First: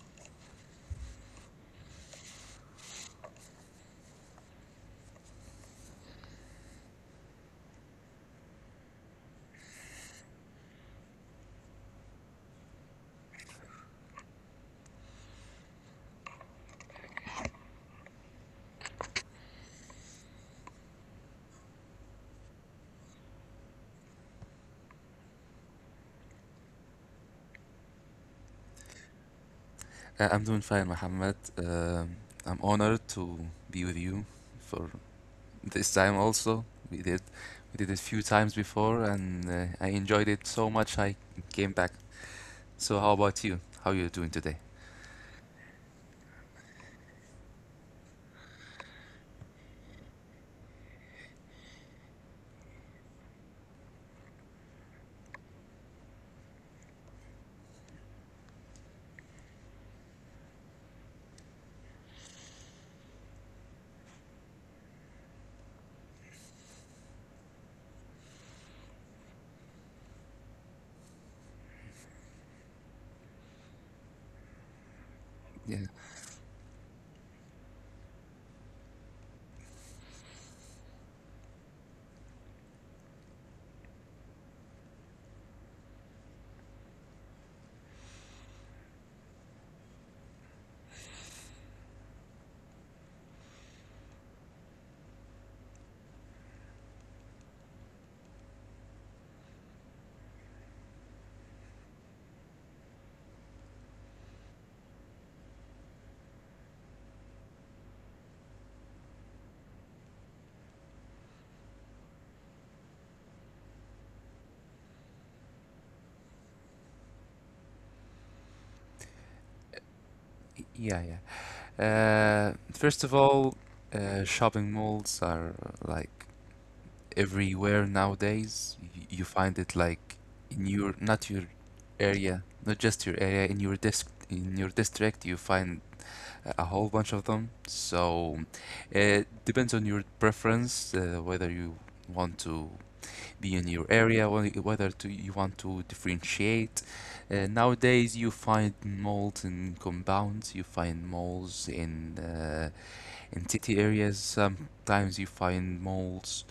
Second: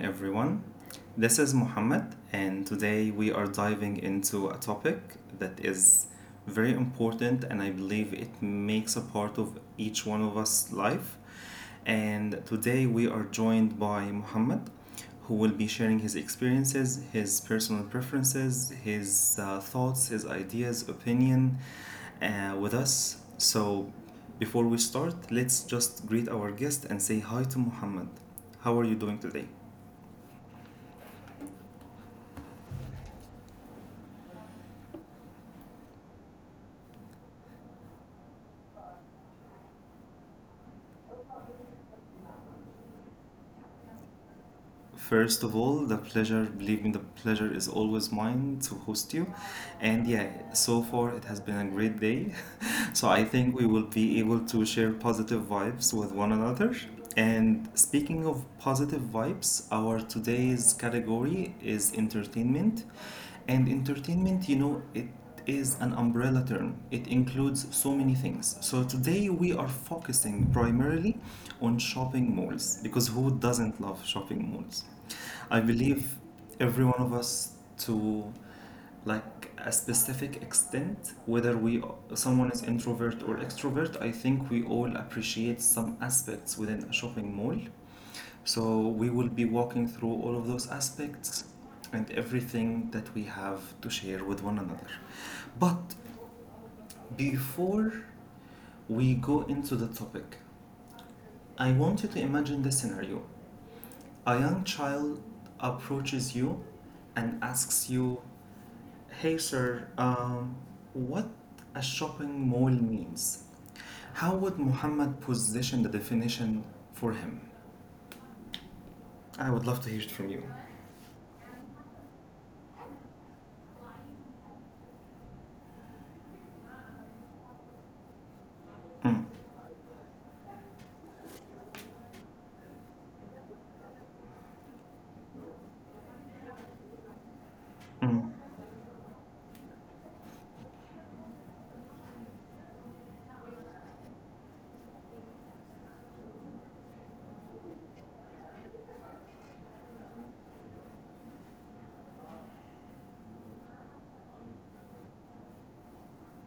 everyone. This is Muhammad, and today we are diving into a topic that is very important, and I believe it makes a part of each one of us' life. And today we are joined by Muhammad, who will be sharing his experiences, his personal preferences, his thoughts, his ideas, opinion, with us. So, before we start, let's just greet our guest and say hi to Muhammad. How are you doing today? I'm doing fine, Muhammad. I'm honored to be with you for this time also. We did we did it a few times before and I enjoyed it so much I came back. So how about you? How are you doing today? First of all, the pleasure, believe me, the pleasure is always mine to host you. And yeah, so far it has been a great day. So I think we will be able to share positive vibes with one another. And speaking of positive vibes, our today's category is entertainment. And entertainment, it is an umbrella term. It includes so many things. So today we are focusing primarily on shopping malls because who doesn't love shopping malls? I Yeah. believe every one of us to like a specific extent, whether we someone is introvert or extrovert, I think we all appreciate some aspects within a shopping mall. So we will be walking through all of those aspects and everything that we have to share with one another. But before we go into the topic, I want you to imagine this scenario. A young child approaches you and asks you, "Hey, sir, what a shopping mall means?" How would Muhammad position the definition for him? I would love to hear it from you. Yeah, yeah. Uh, first of all, shopping malls are like everywhere nowadays. Y You Mm, find it like in your not your area, not just your area, in your dis in your district, you find a whole bunch of them. mm, So it depends on your preference, whether you want to be in your area, you want to differentiate. Nowadays, you find moles in compounds, you find moles in city areas. Sometimes you find moles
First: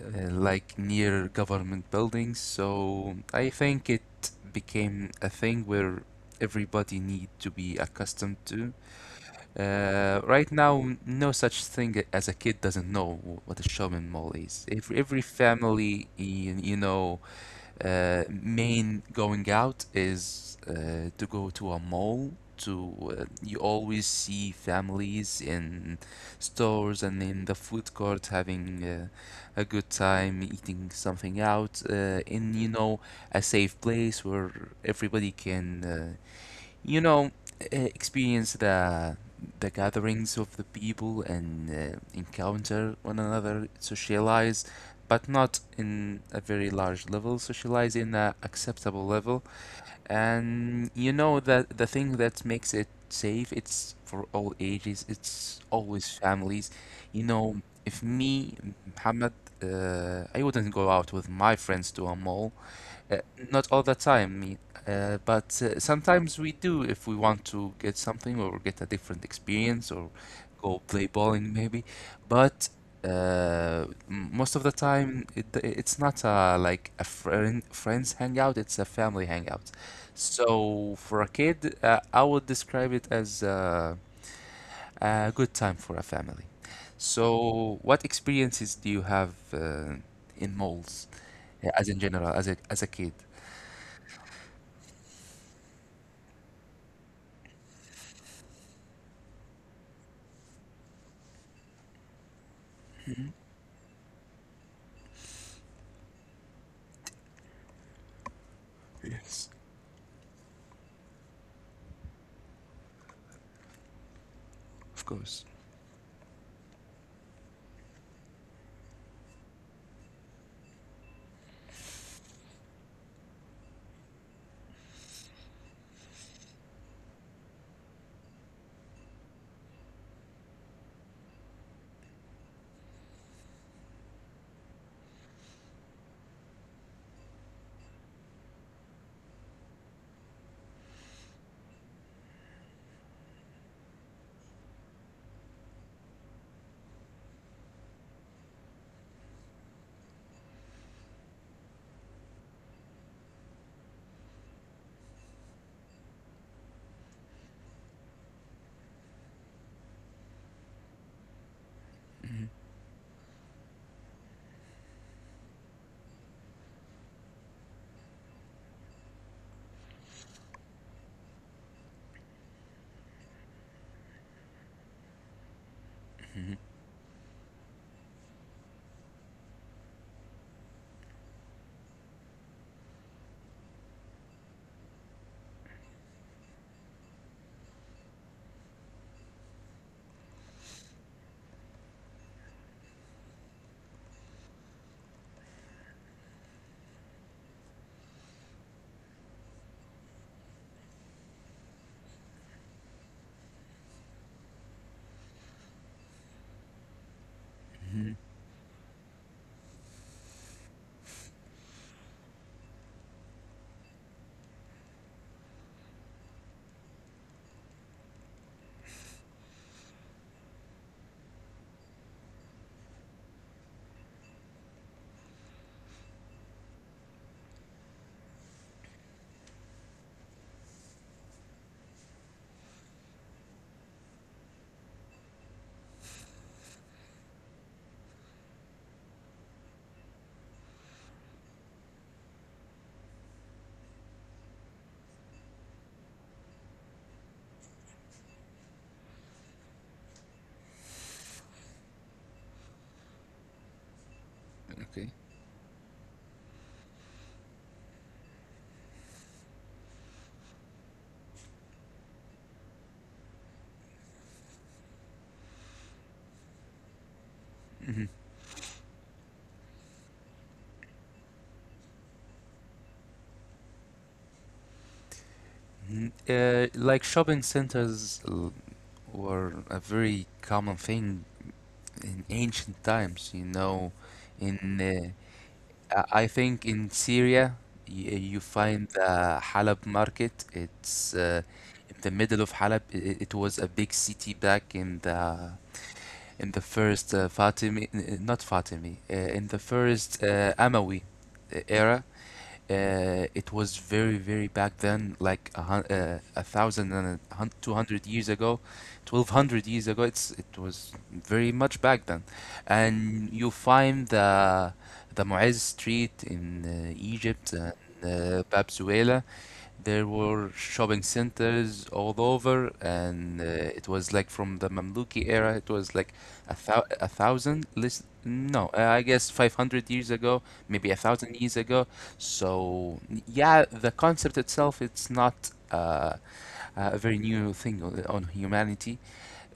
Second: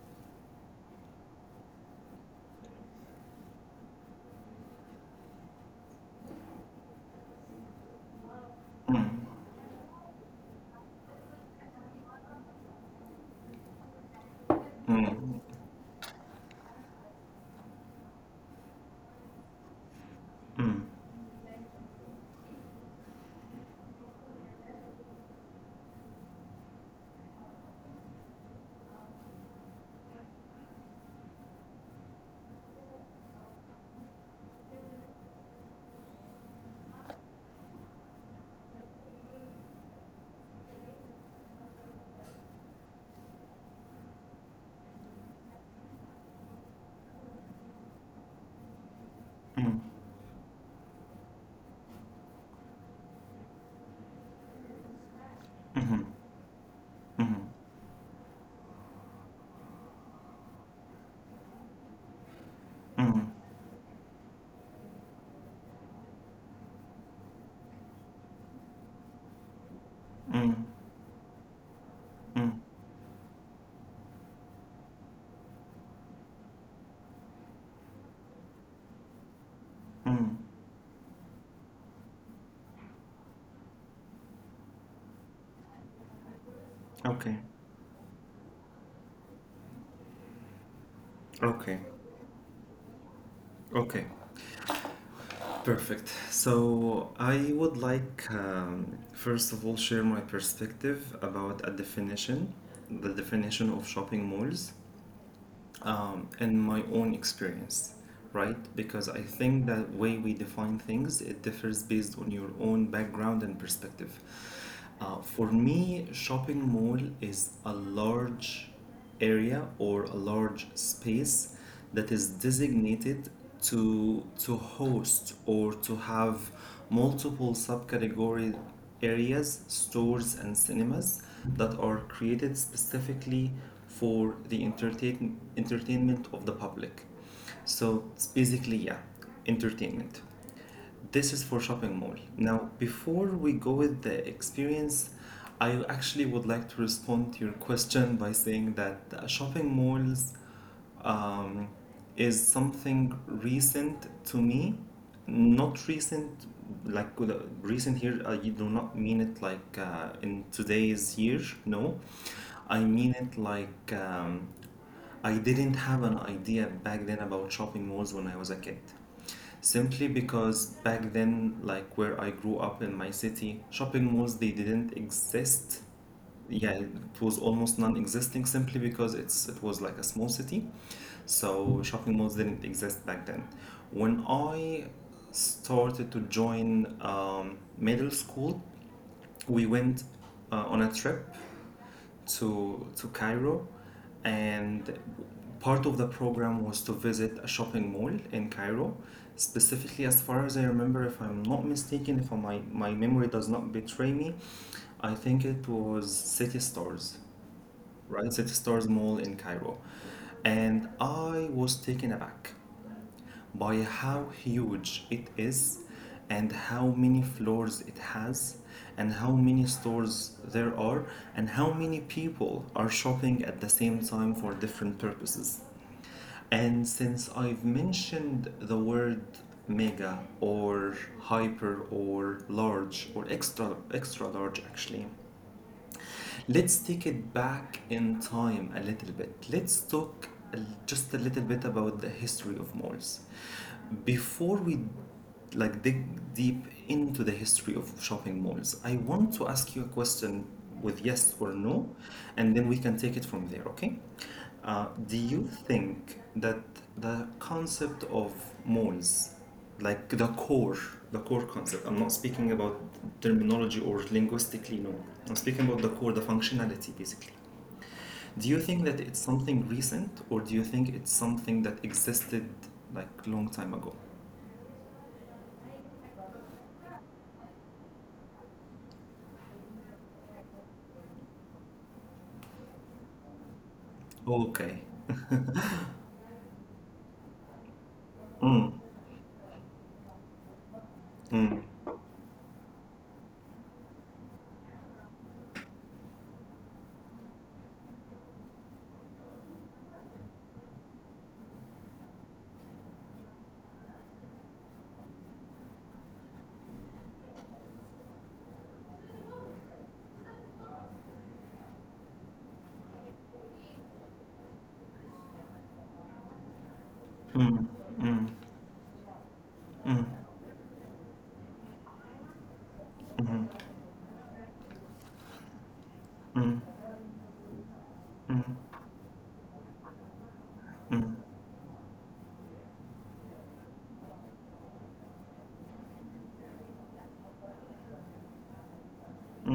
like near government buildings. So I think it became a thing where everybody need to be accustomed to. mm, mm, Uh, right now, no such thing as a kid doesn't know what a shopping mall is. Every mm. family, in, main going out is mm. To go to a mall. To You always see families in stores and in the food court having a good time, eating something out uh, in a safe place where everybody can you know, experience the gatherings of the people and encounter one another, socialize, but not in a very large level. Socialize in a acceptable level, Mm, and you know that the thing that makes it safe, it's for all ages. It's mhm, always families. You mhm, know, if me, Muhammad, I wouldn't go out with my friends to a mall, uh, mhm, not all the time, but sometimes we do if we want to get something or get a different experience or mm, go play bowling maybe. mm, But most of the time, it's not a, like a friends hangout; it's a family hangout. mm. So for a kid, I would describe it as a good time for a family. Okay, So what experiences do you have in malls, okay, as in general, as a kid? okay, perfect. So I would like, first of all, share my perspective about a definition, the definition of shopping malls. In my own experience, right? Because I think that way we define things it differs based on your own background and perspective. Of course. For me, shopping mall is a large area or a large space that is designated to host or to have multiple subcategory areas, stores and cinemas that are created specifically for the entertainment of the public. So it's basically, yeah, entertainment. This is for shopping mall. Now, before we go with the experience, I actually would like to respond to your question by saying that shopping malls um, is something recent to me. Not recent, like uh, recent here, I do not mean it like in today's year. No, I mean it like I didn't have an idea back then about shopping malls when I was a kid. Simply because back then, like where I grew up in my city, shopping malls they didn't exist. Yeah, it was almost non-existing simply because it was like a small city, so shopping malls didn't exist back then. When I started to join middle school, we went on a trip to Cairo, and part of the program was to visit a shopping mall in Cairo. Specifically, as far as I remember, if I'm not mistaken, if my memory does not betray me, I think it was City Stars, right? City Stars Mall in Cairo, and I was taken aback by how huge it is and how many floors it has and how many stores there are and how many people are shopping at the same time for different purposes. And since I've mentioned the word mega or hyper or large or extra large actually, let's take it back in time a little bit. Let's talk just a little bit about the history of malls before we like dig deep into the history of shopping malls. I want to ask you a question with yes or no, and then we can take it from there, okay? Okay. Do you think that the concept of malls, like the core concept, I'm not speaking about terminology or linguistically, no. I'm speaking about the core, the functionality basically. Do you think that it's something recent or do you think it's something that existed like long time ago? Mhm. Like shopping centers were a very common thing in ancient times, you know. In Okay. I think in Syria, you, you Mm, find the Halab market. It's mm. in the middle of Halab. It was a big city back in the first Fatimi, n- n- not Fatimi, in the first Amawi era. It was very, very back then, like a hun a thousand and a hun 200 years ago, 1200 years ago. It was very much back then, and you find the Mu'izz Street in Egypt and Bab Suela, there were shopping centers all over, and it was like from the Mamluki era. It was like a thousand list. No, I guess 500 years ago, maybe a thousand years ago. So yeah, the concept itself, it's not a very new thing on humanity,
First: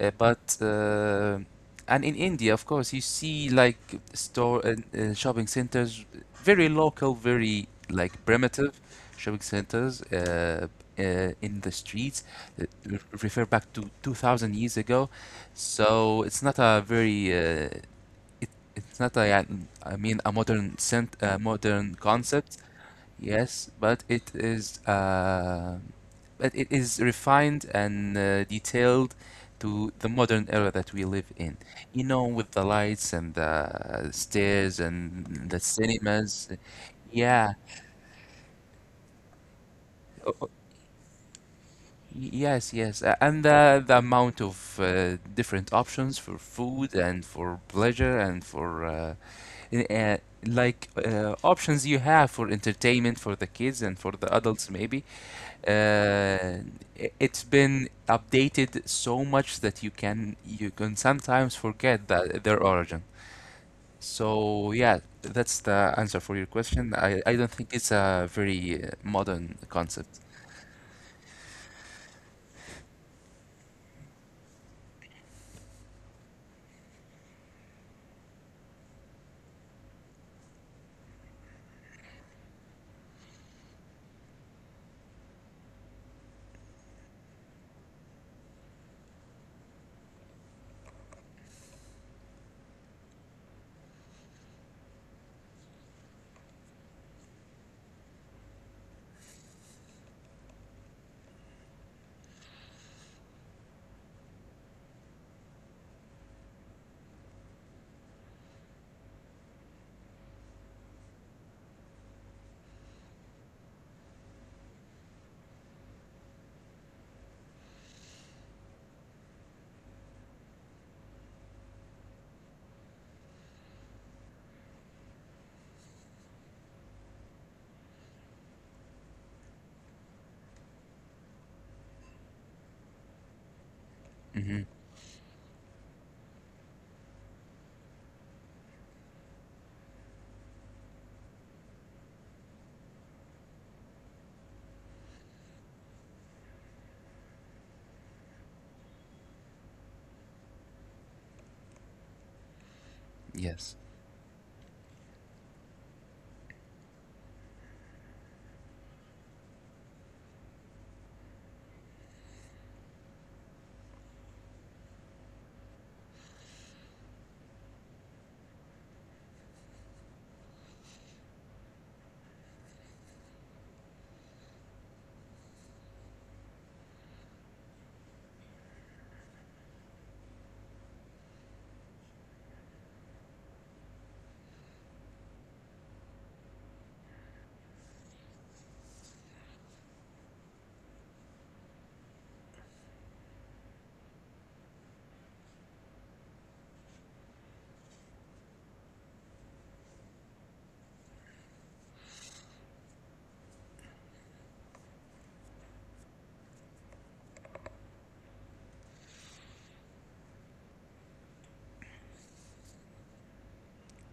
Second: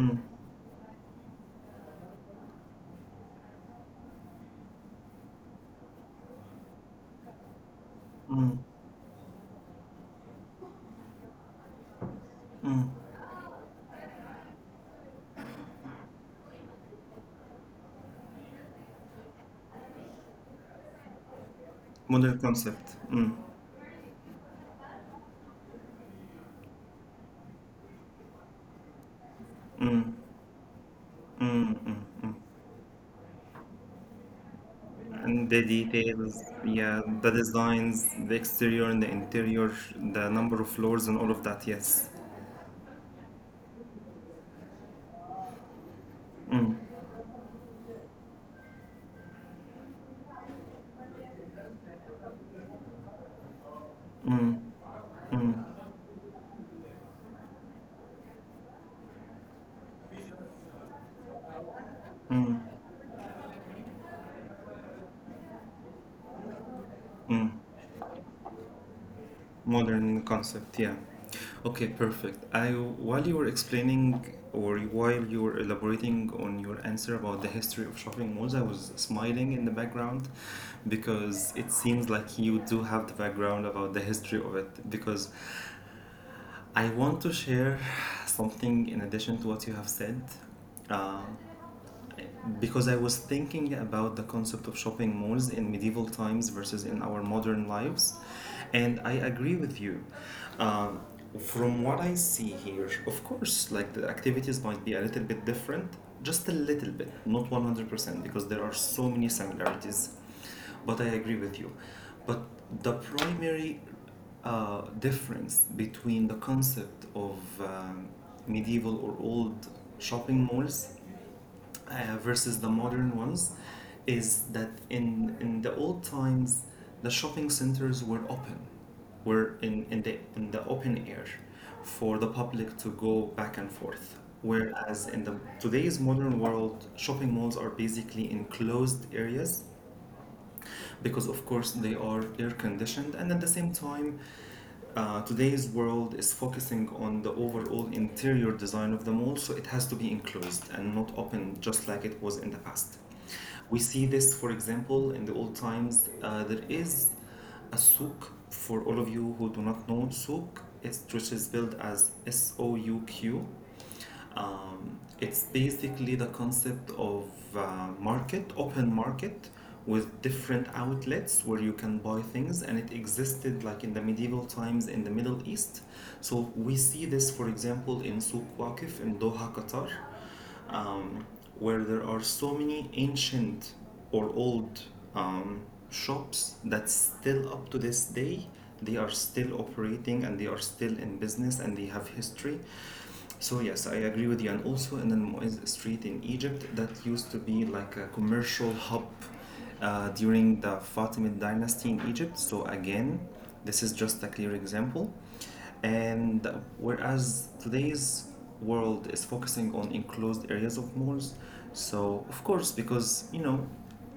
but and in India, of course, you see like store and shopping centers, very local, very like Mm, primitive shopping centers uh, in the streets that mm. Refer back to 2000 years ago. So it's not a very it, it's not a, I mean a a modern Model concept. concept. Mm. Yes, but it is refined and detailed to the modern era that we live in. You know, with the lights and the stairs And and the the details, cinemas. yeah, the Yeah. designs, the exterior and the interior, the o- o- number of floors and all of that, yes. Yes, yes. And the amount of different options for Mm. food and for pleasure and for i- uh, like options you have for entertainment for the kids and for the adults maybe. Uh, it's been updated so much that you can sometimes forget that their origin. So yeah, that's the answer for your question. I don't think it's a very modern concept. Modern concept, yeah. Okay, perfect. I, while you were explaining or while you were elaborating on your answer about the history of shopping malls, I was smiling in the background because it seems like you do have the background about the history of it, because I want to share something in addition to what you have said, uh, because I was thinking about the concept of shopping malls in medieval times versus in our modern lives, and I agree with you. Um, from what I see here, of course, like the activities might be a little bit different, just a little bit, not 100%, because there are so many similarities, but I agree with you. But the primary difference between the concept of medieval or old shopping malls versus the modern ones is that in the old times the shopping centers were open, were in, the open air, for the public to go back and forth, Hmm. whereas in the today's modern world shopping malls are basically enclosed areas because of course they are air conditioned, and at the same time today's world is focusing on the overall interior design of the mall, so it has to be enclosed and not open just like it was in the past. We Yes, see this, for example, in the old times. There is a souk for all of you who do not know souk. It, which is spelled as SOUQ, it's basically the concept of market, open market, with different outlets where you can buy things, and it existed like in the medieval times in the Middle East. So we see this, for example, in Souq Waqif in Doha, Qatar, um, where there are so many ancient or old um, shops that still up to this day they are still operating and they are still in business and they have history. So yes, I agree with you. And also in the Mu'izz Street in Egypt, that used to be like a commercial hub during the Fatimid dynasty in Egypt. So again, this is just a clear example. And whereas today's world is focusing on enclosed areas of malls, so of course, because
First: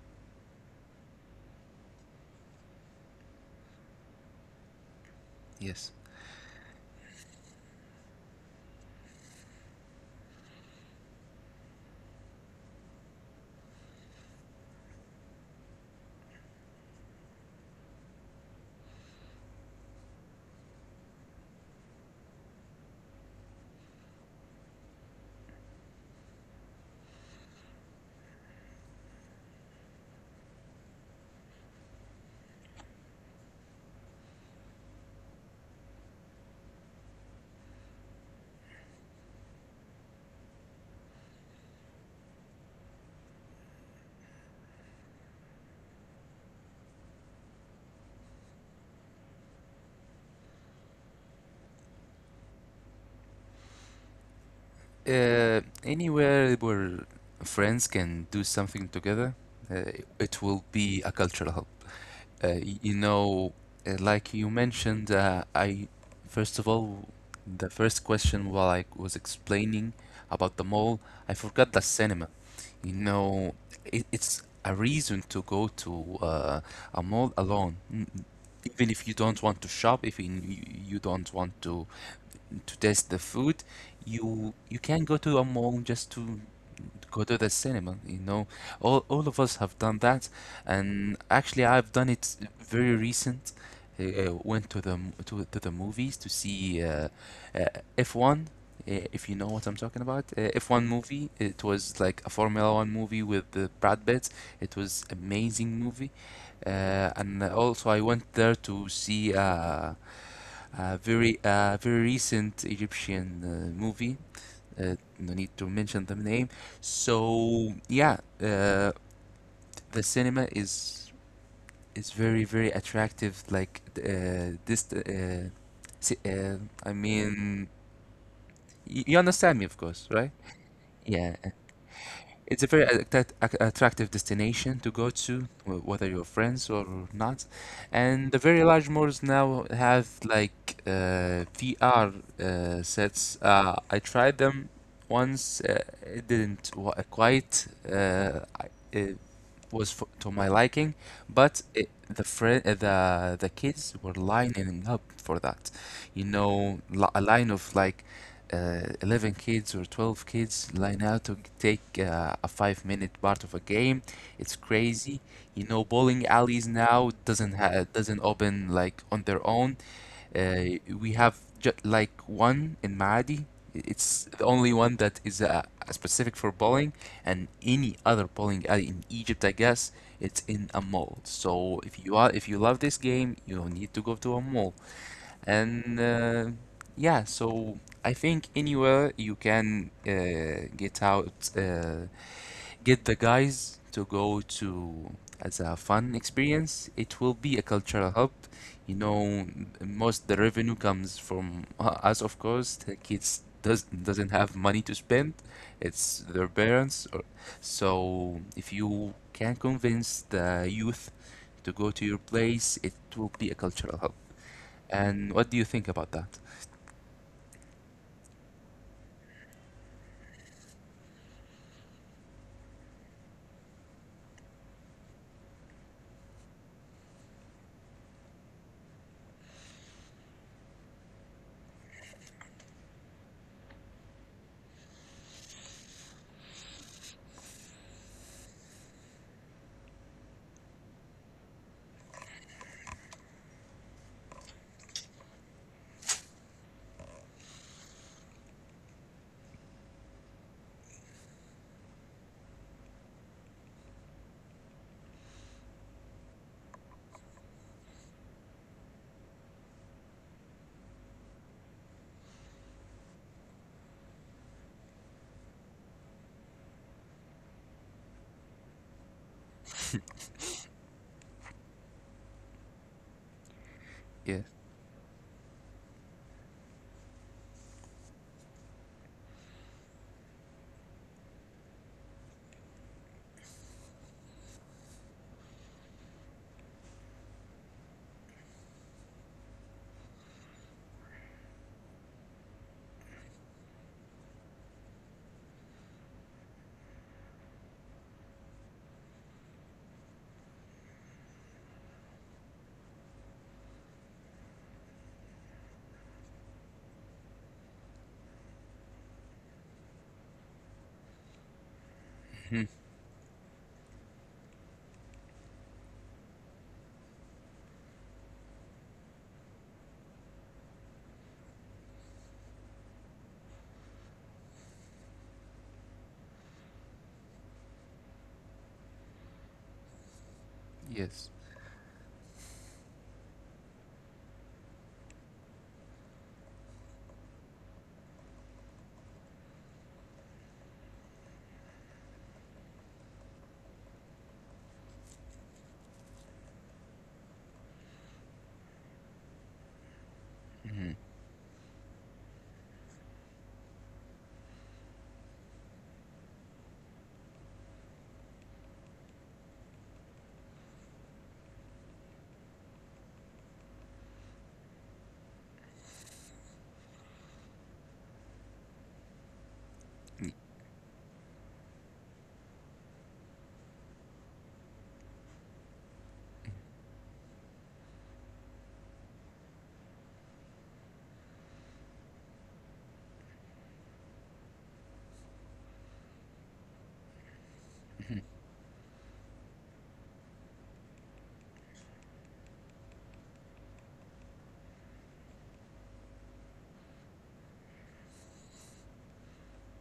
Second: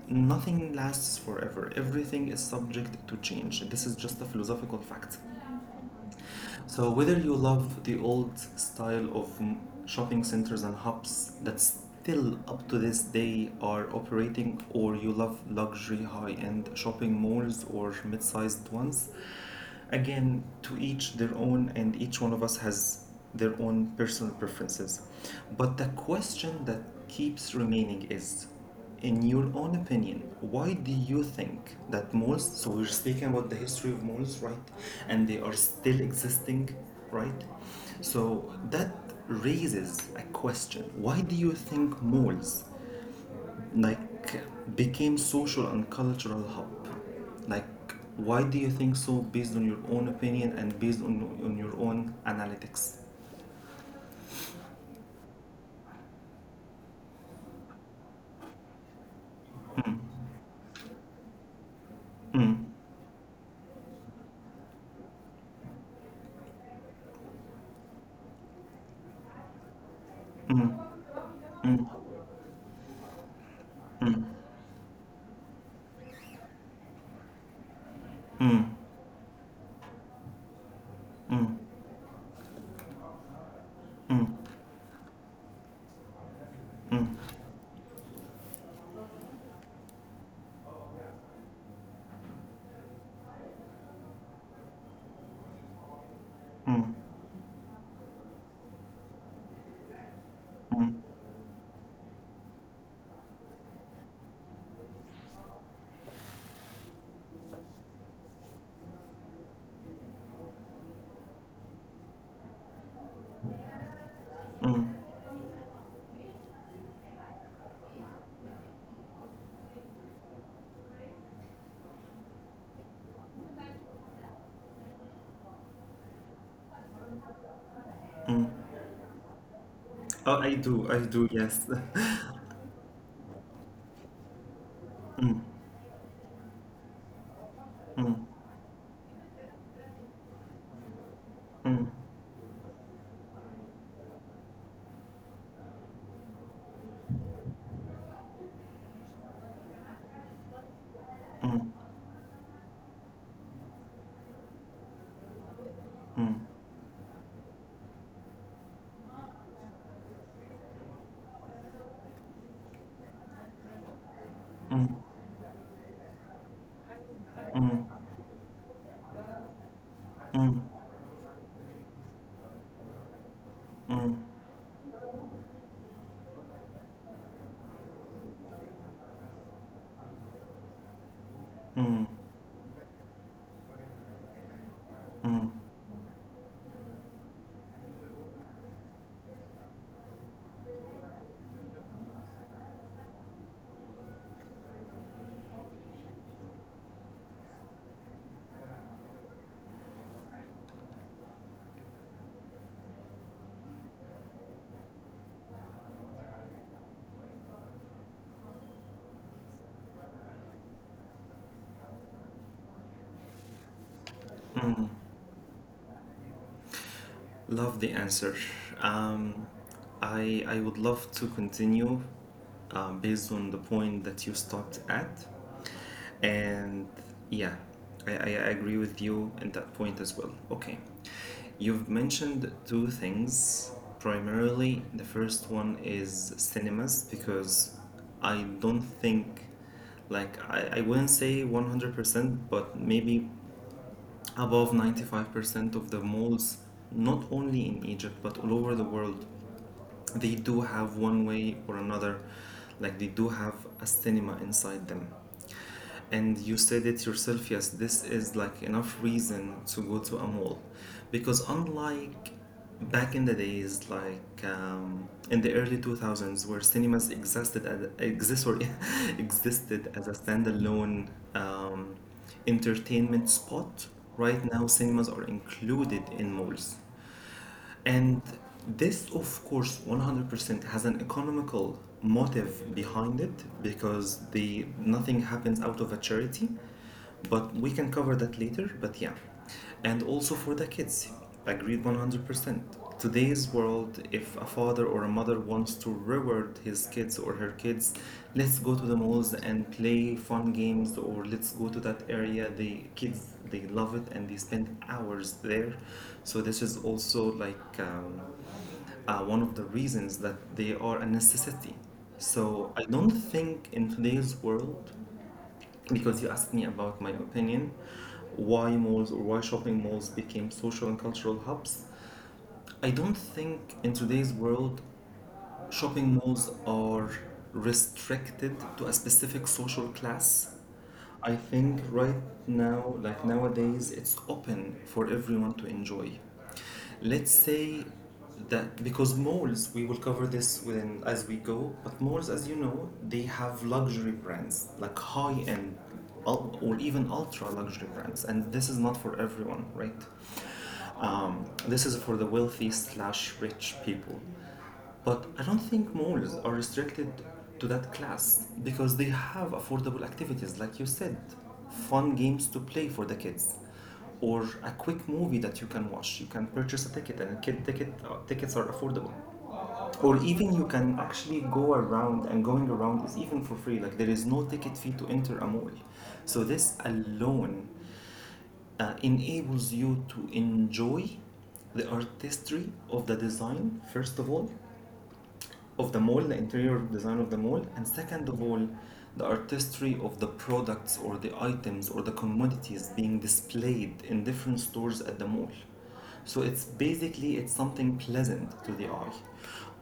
nothing lasts forever. Everything is subject to change. This is just a philosophical fact. yes. So whether you love the old style of shopping centers and hubs that still up to this day are operating, or you love luxury high-end shopping malls or mid-sized ones, again to each their own and each one of us has their own personal preferences, but the question that keeps remaining is, in your own opinion, why do you think that malls, so we're speaking about the history of malls, right? And they are still existing, right? So that raises a question: why do you think malls like became social and cultural hub, like why do you think so based on your own opinion and based on your own analytics? Anywhere where friends can do something together, uh, it will be a cultural hub. You know, like you mentioned, I first of all, the first question while I was explaining about the mall, I forgot the cinema. You know, it's a reason to go to a mall alone, even if you don't want to shop, if in- you don't want to taste the food, you can go to a mall just to go to the cinema, you know, all of us have done that. And actually, I've done it very recent. I went to the to the movies to see Mm. Uh, F1. If you know what I'm talking about, F1 movie, it was like a formula one movie with Brad Pitt. It was amazing movie. And also I went there to see a very very recent Egyptian movie, no need to mention the name. So yeah, the cinema is very very attractive. Si- uh, I mean, you understand me, of course, right? Oh, I do, I do, Yeah. yes. It's a very attractive destination to go to, whether you're friends or not. Mm, And the very large malls now have like mm, VR sets. I tried them once. It didn't wa- quite I- uh, was to my liking, but the kids were lining up for that. You know, a line of like 11 kids or 12 kids line out to take a 5 minute part of a game. It's mm, crazy. You know, bowling alleys now mm, doesn't open like on their own. mm, We have ju like one in Maadi. mm, It's the only one that is specific for bowling, and any other bowling alley in Egypt, I guess it's in a mall. So if you are if you love this game, you need to go to a mall. mm, And yeah, so I think anywhere you can get out get the guys to go to as a fun experience, it will be a cultural hub. You know, most the revenue comes from us, of course. The kids doesn't have money to spend. It's their parents. Or, so if you can convince the youth to go to your place, it will be a cultural hub. mm. And what do you think about that? Love the answer. um, I would love to continue based on the point that you stopped at, and yeah, I agree with you in that point as well. Okay, you've mentioned two things. Primarily, the first one is cinemas because I don't think, like, I wouldn't say 100%, but maybe above 95% of the malls, not only in Egypt, but all over the world, they do have one way or another, like, they do have a cinema inside them, and you said it yourself, yes, this is like enough reason to go to a mall because unlike back in the days like in the early 2000s where cinemas existed as, existed as a standalone um, entertainment spot. Yeah. Right now cinemas are included in malls, and this, of course, 100% has an economical motive behind it because the nothing happens out of a charity. But we can cover that later, but yeah. And also for the kids, agreed 100%. Today's world, if a father or a mother wants to reward his kids or her kids, let's go to the malls and play fun games, or let's go to that area. The kids, they love it and they spend hours there. So, this is also like one of the reasons that they are a necessity. Mhm. So I don't think in today's world, because you asked me about my opinion, why malls or why shopping malls became social and cultural hubs. I don't think in today's world shopping malls are restricted to a specific social class. Yes. I think right now, like nowadays, it's open for everyone to enjoy. Let's say that because malls, we will cover this within as we go, but malls, as you know, they have luxury brands like high end or even ultra luxury brands, and this is not for everyone, right? Mhm. This is for the wealthy slash rich people. But I don't think malls are restricted to that class, because they have affordable activities, like you said, fun games to play for the kids, or a quick movie that you can watch. You can purchase a ticket, and kid ticket tickets are affordable. Or even you can actually go around, and going around is even for free. Like, there is no ticket fee to enter a mall. So this alone enables you to enjoy the artistry of the design, first of all, of the mall, the interior design of the mall, and second of all, the artistry of the products or the items or the commodities being displayed in different stores at the mall. So it's basically it's something pleasant to the eye.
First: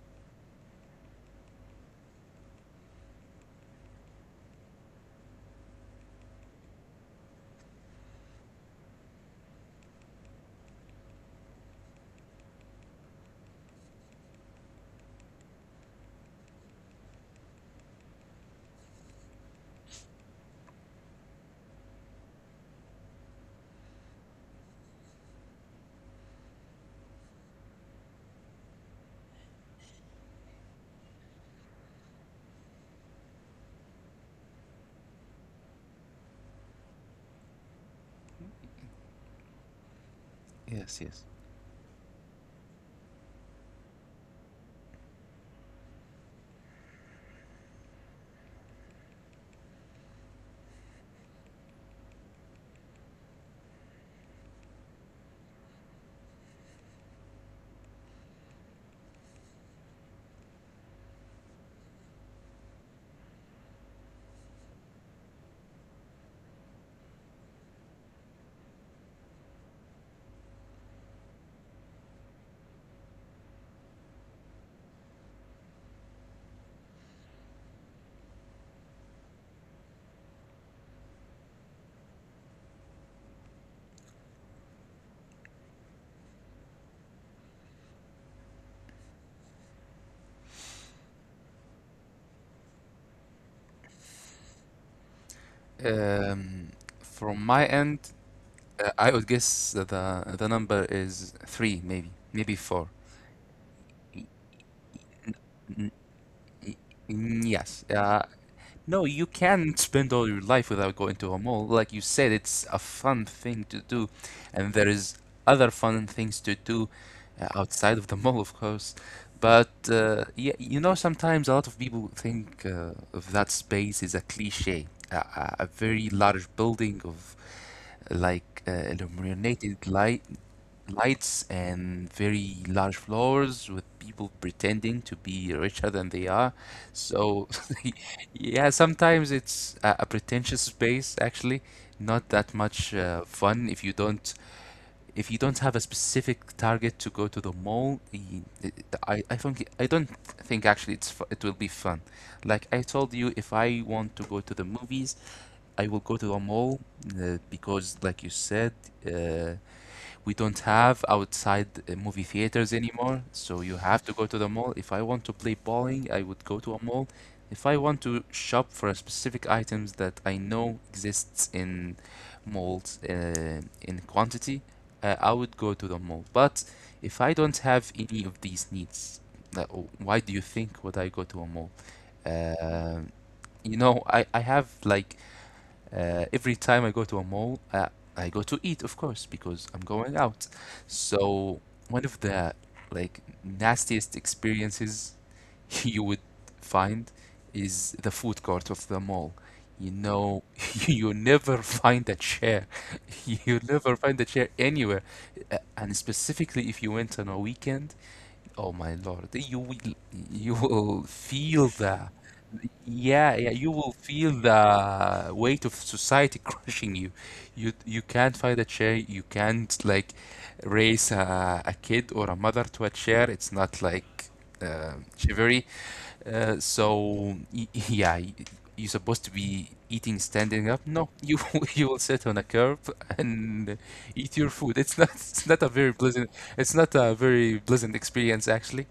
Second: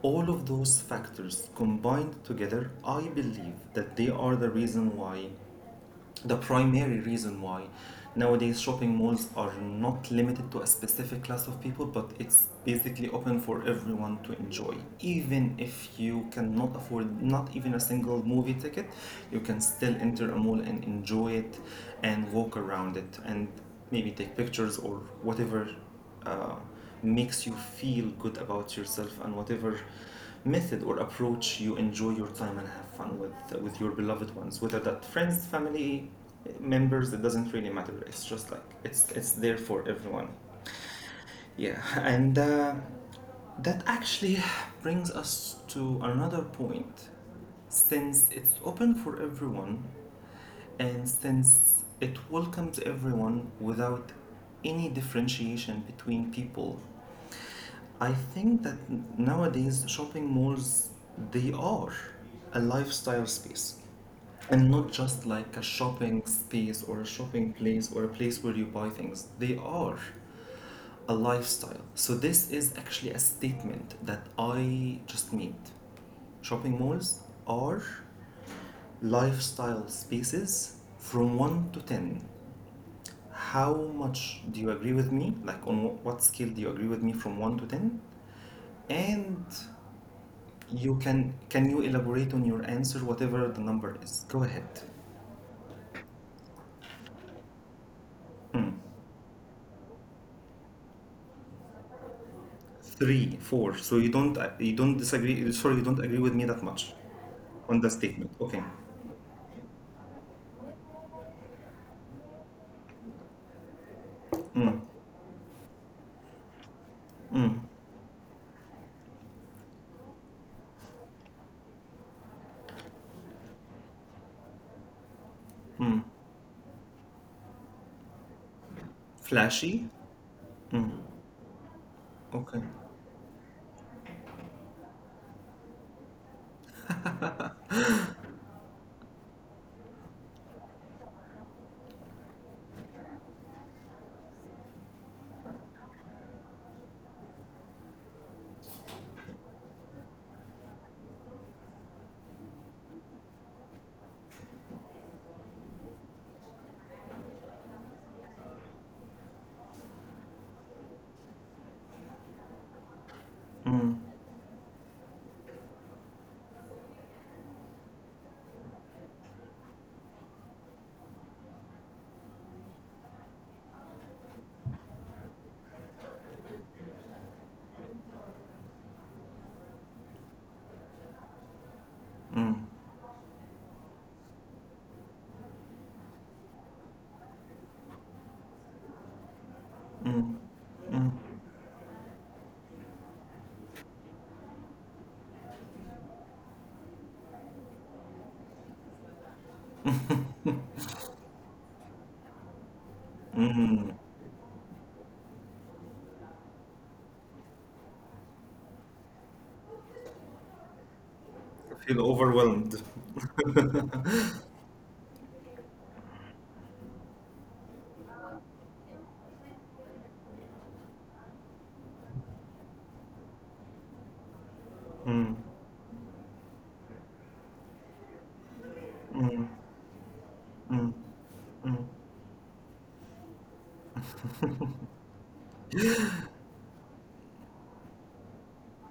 All of those factors combined together, I believe that they are the primary reason why nowadays shopping malls are not limited to a specific class of people, but it's basically open for everyone to enjoy. Even if you cannot afford not even a single movie ticket, you can still enter a mall and enjoy it, and walk around it, and maybe take pictures or whatever uh, makes you feel good about yourself, and whatever method or approach you enjoy your time and have fun with, with your beloved ones, whether that friends, family members. It doesn't really matter. It's just like it's there for everyone, Yes. Yes. yeah. And that actually brings us to another point. Since it's open for everyone, and since it welcomes everyone without any differentiation between people, I think that nowadays shopping malls, they are a lifestyle space, and not just like a shopping space or a shopping place or a place where you buy things. They are a lifestyle. So this is actually a statement that I just made. Shopping malls are lifestyle spaces from 1 to 10. How much do you agree with me? Like, on what scale do you agree with me from 1 to 10? And You can you elaborate on your answer, whatever the number is? Go ahead. Um, from my end, I would guess that the number is three, maybe, maybe four. Three, four. So Y- you don't n- disagree. Sorry, you n- don't agree with me that much on Yes. the statement. Okay. No, you can't spend all your life without going to a mall. Like you said, it's a fun thing to do, and Mm. there is other fun things to do outside of the mall, of course. But yeah, you know, sometimes a lot of people think of that space is a cliche, a very large building of like uh, illuminated Flashy. light lights and very Okay. large floors with people pretending to be richer than they are. So, yeah, sometimes it's a pretentious space actually, not that much fun if you don't have a specific target to go to the mall. I think I don't think actually it will be fun. Like I told you, if I want to go to the movies, I will go to the mall because, like you said, uh, we don't have outside movie theaters anymore, so you have to go to the mall. If I want to play bowling, I would go to a mall. If I want to shop for specific items that I know exists in malls in quantity, I would go to the mall. But if I don't have any of these needs, uh, why do you think would I go to a mall? Um you know, I have like every time I go to a mall, I go to eat, of course, because I'm going out. So one of the like nastiest experiences you would find is the food court of the mall. You know, you never find a chair. You never find a chair anywhere. And specifically if you went on a weekend, oh my Lord, you will feel Feel the overwhelmed. yeah yeah you will feel the weight of society crushing you. You can't find a chair. You can't like raise a kid or a mother to a chair. It's not like chivalry. So yeah, you're supposed to be eating standing up. No, you you will sit on a curb and eat your food. It's not a very pleasant experience actually,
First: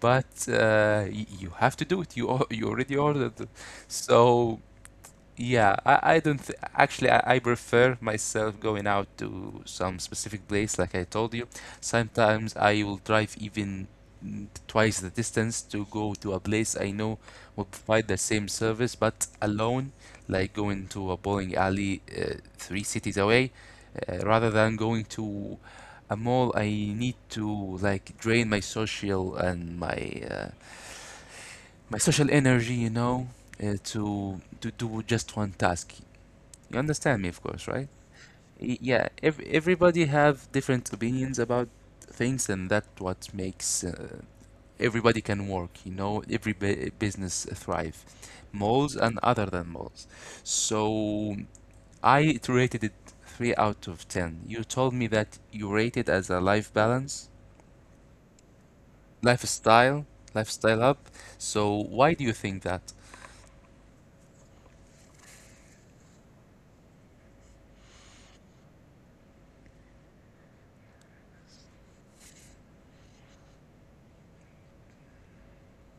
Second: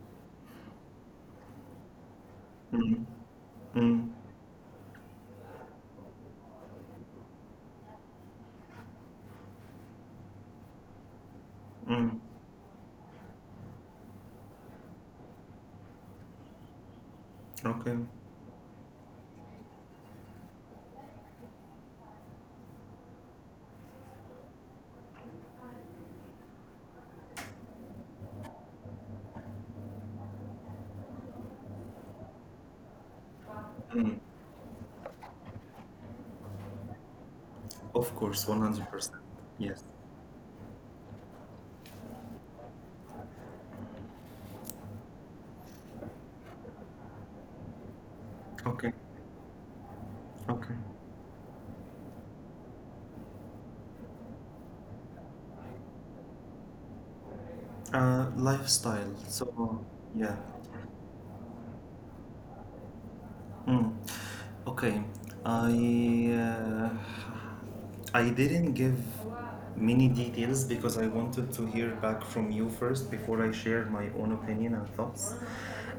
but you have to do it. You already ordered, so yeah, I don't th actually I prefer myself going out to some specific place like I told you. Mm. Sometimes I will drive even twice the distance to go to a place I know will Okay. provide the same service but alone, like going to a bowling alley three cities away, rather than going to a mall. I need to like drain my social and my uh, my social energy, Mm. to do just one task. You understand me, of course, right? Of course, one Y- hundred Yeah, percent. ev Yes. everybody have different opinions about things, and that what makes everybody can work, every business thrive. Okay. Malls and other than malls. Okay. So I rated it 3 out of 10. You told me that you rate it as a life balance, Lifestyle. So lifestyle, yeah. lifestyle up. So why do you think that? Mm. Okay, I uh, I didn't give many details, because I wanted to hear back from you first before I share my own opinion and thoughts.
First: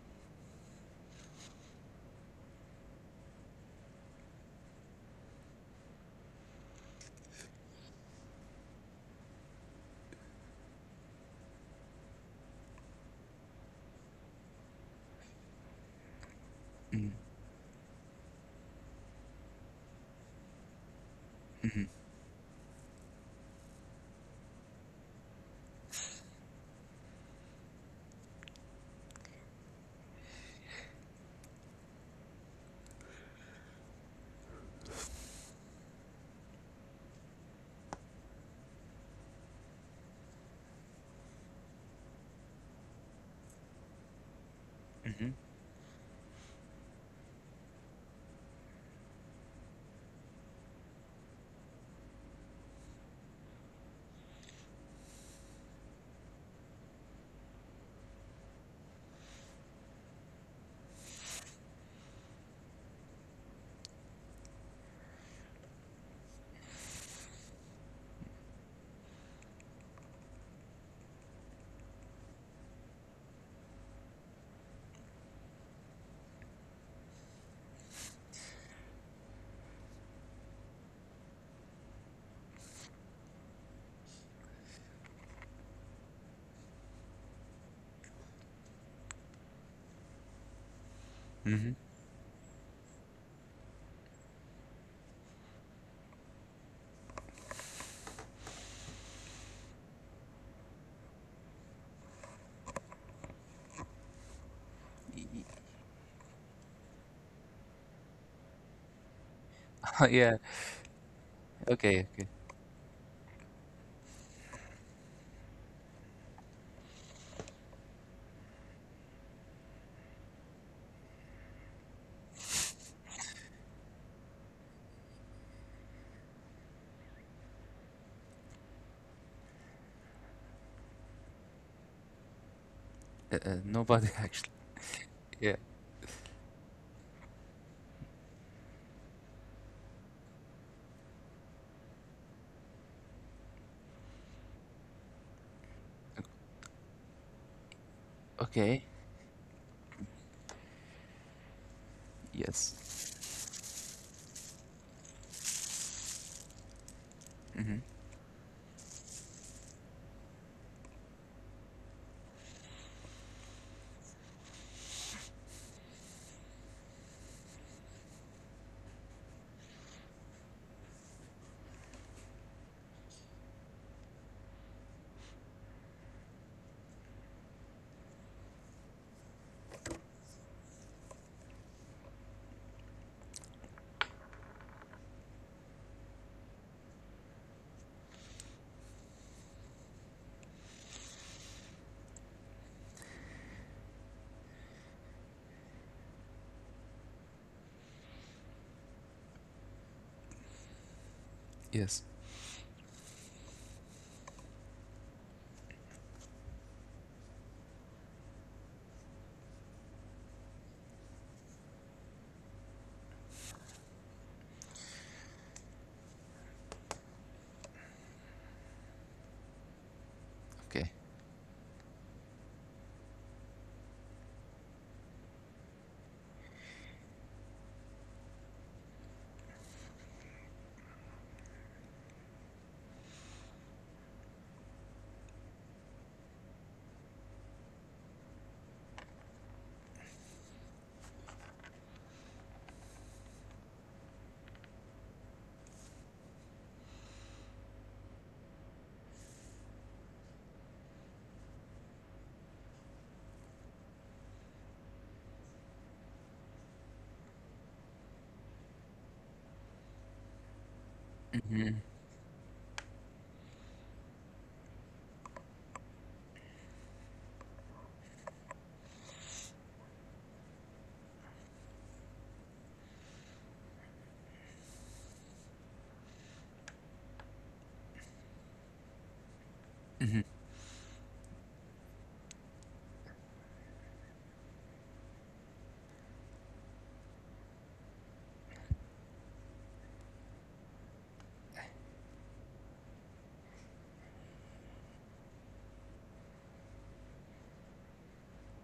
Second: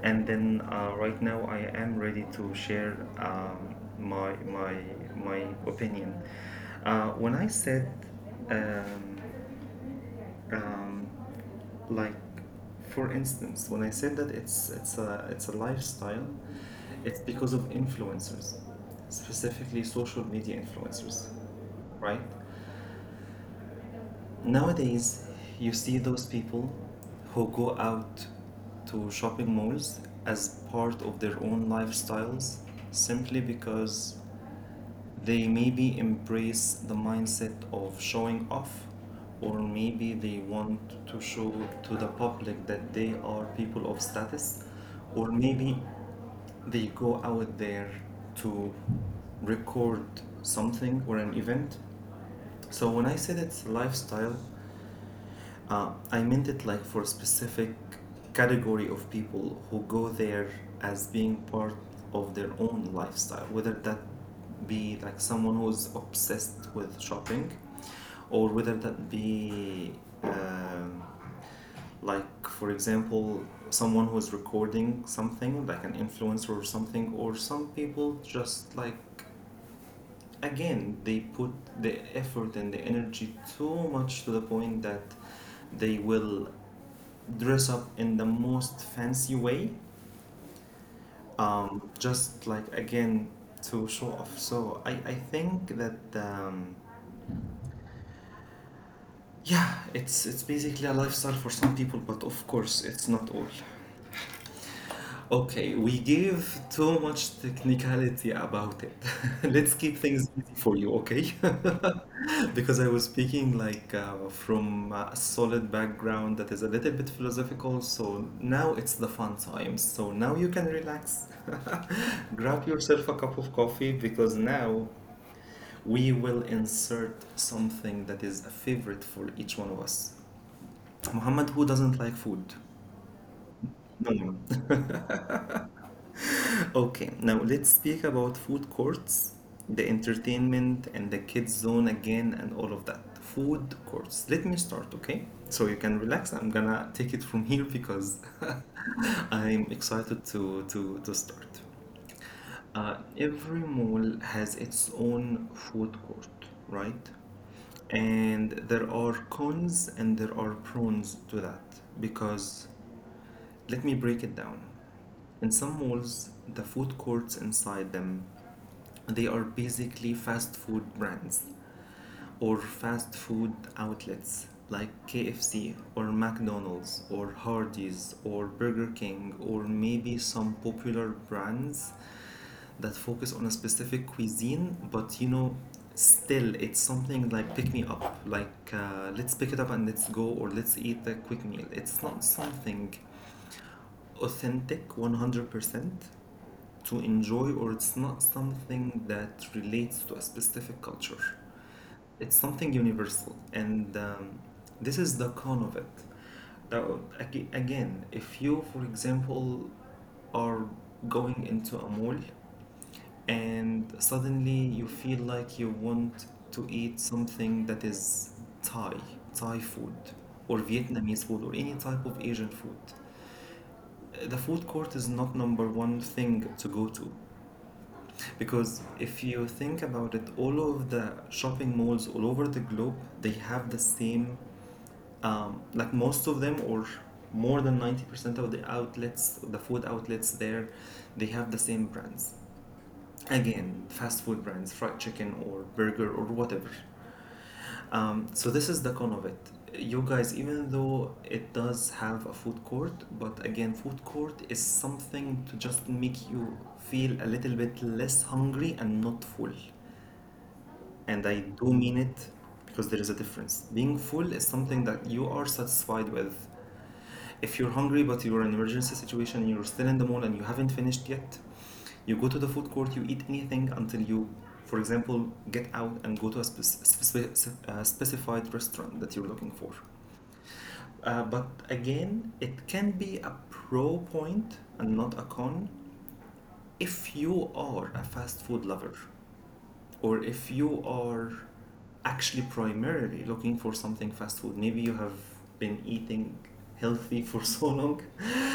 And then right now I am ready to share my opinion. When I said um, um, like, for instance, when I said that it's a lifestyle, it's because of influencers, specifically social media influencers, right? Nowadays you see those people who go out to shopping malls as part of their own lifestyles, simply because they maybe embrace the mindset of showing off, or maybe they want to show to the public that they are people of status, or hmm maybe they go out there to record something or an event. So when I said it's lifestyle, I meant it like for a specific category of people who go there as being part of their own lifestyle, whether that be like someone who's obsessed with shopping, or whether that be um, like, for example, someone who's recording something, like an influencer or something, or some people, just like, again, they put the effort and the energy too much to the point that they will dress up in the most fancy way, hmm just like, again, to show off. So I think that yeah, it's basically a lifestyle for some people, but of course it's not all. Okay, we gave too much technicality about it. Let's keep things Yeah, easy for you, okay? okay, okay. Because I was speaking like from a solid background that is a little bit philosophical, so now it's the fun time. So now you can relax. Grab yourself a cup of coffee, because now we will insert something that is a favorite for each one of us. Muhammad, who doesn't like food? Nobody No one. actually. Yeah. Okay, now let's speak about food courts, the entertainment, and the kids' zone, again, and all of that. Food courts. Let me start, okay? So you can relax. I'm gonna take it from here, because Okay. I'm excited to start. Yes. Every mall has its own food court, right? Mhm. And there are cons and there are pros to that, because let me break it down. In some malls, the food courts inside them, they are basically fast food brands or fast food outlets like KFC or McDonald's or Hardee's or Burger King, or maybe some popular brands that focus on a specific cuisine. But you know, still it's something like pick me up, like let's pick it up and let's go, or let's eat a quick meal. It's not something authentic 100% to enjoy, or it's not something that relates to a specific culture. Yes. It's something universal, and this is the con of it. Now, again, if you, for example, are going into a mall and suddenly you feel like you want to eat something that is Thai, Thai food, or Okay. Vietnamese food, or any type of Asian food. The food court is not number one thing to go to, because if you think about it, all of the shopping malls all over the globe, they have the same, like, most of them, or more than 90% of the outlets, the food outlets there, they have the same brands. Again, fast food brands, fried chicken or burger or whatever. So this is the con of it, you guys. Even though it does have a food court, but again, food court is something to just make you feel a little bit less hungry and not full, and I do Mhm. mean it. Because there is a difference, being full is something that you are satisfied with. If you're hungry but you're in an emergency situation, you're still in the mall and you haven't finished yet, you go to the food court, you eat anything until you, for example, get out and go to a specified restaurant that you're looking for. Mhm. But again, it can be a pro point and not a con if you are a fast food lover, or if you are actually primarily looking for something fast food. Maybe you have been eating healthy for so long.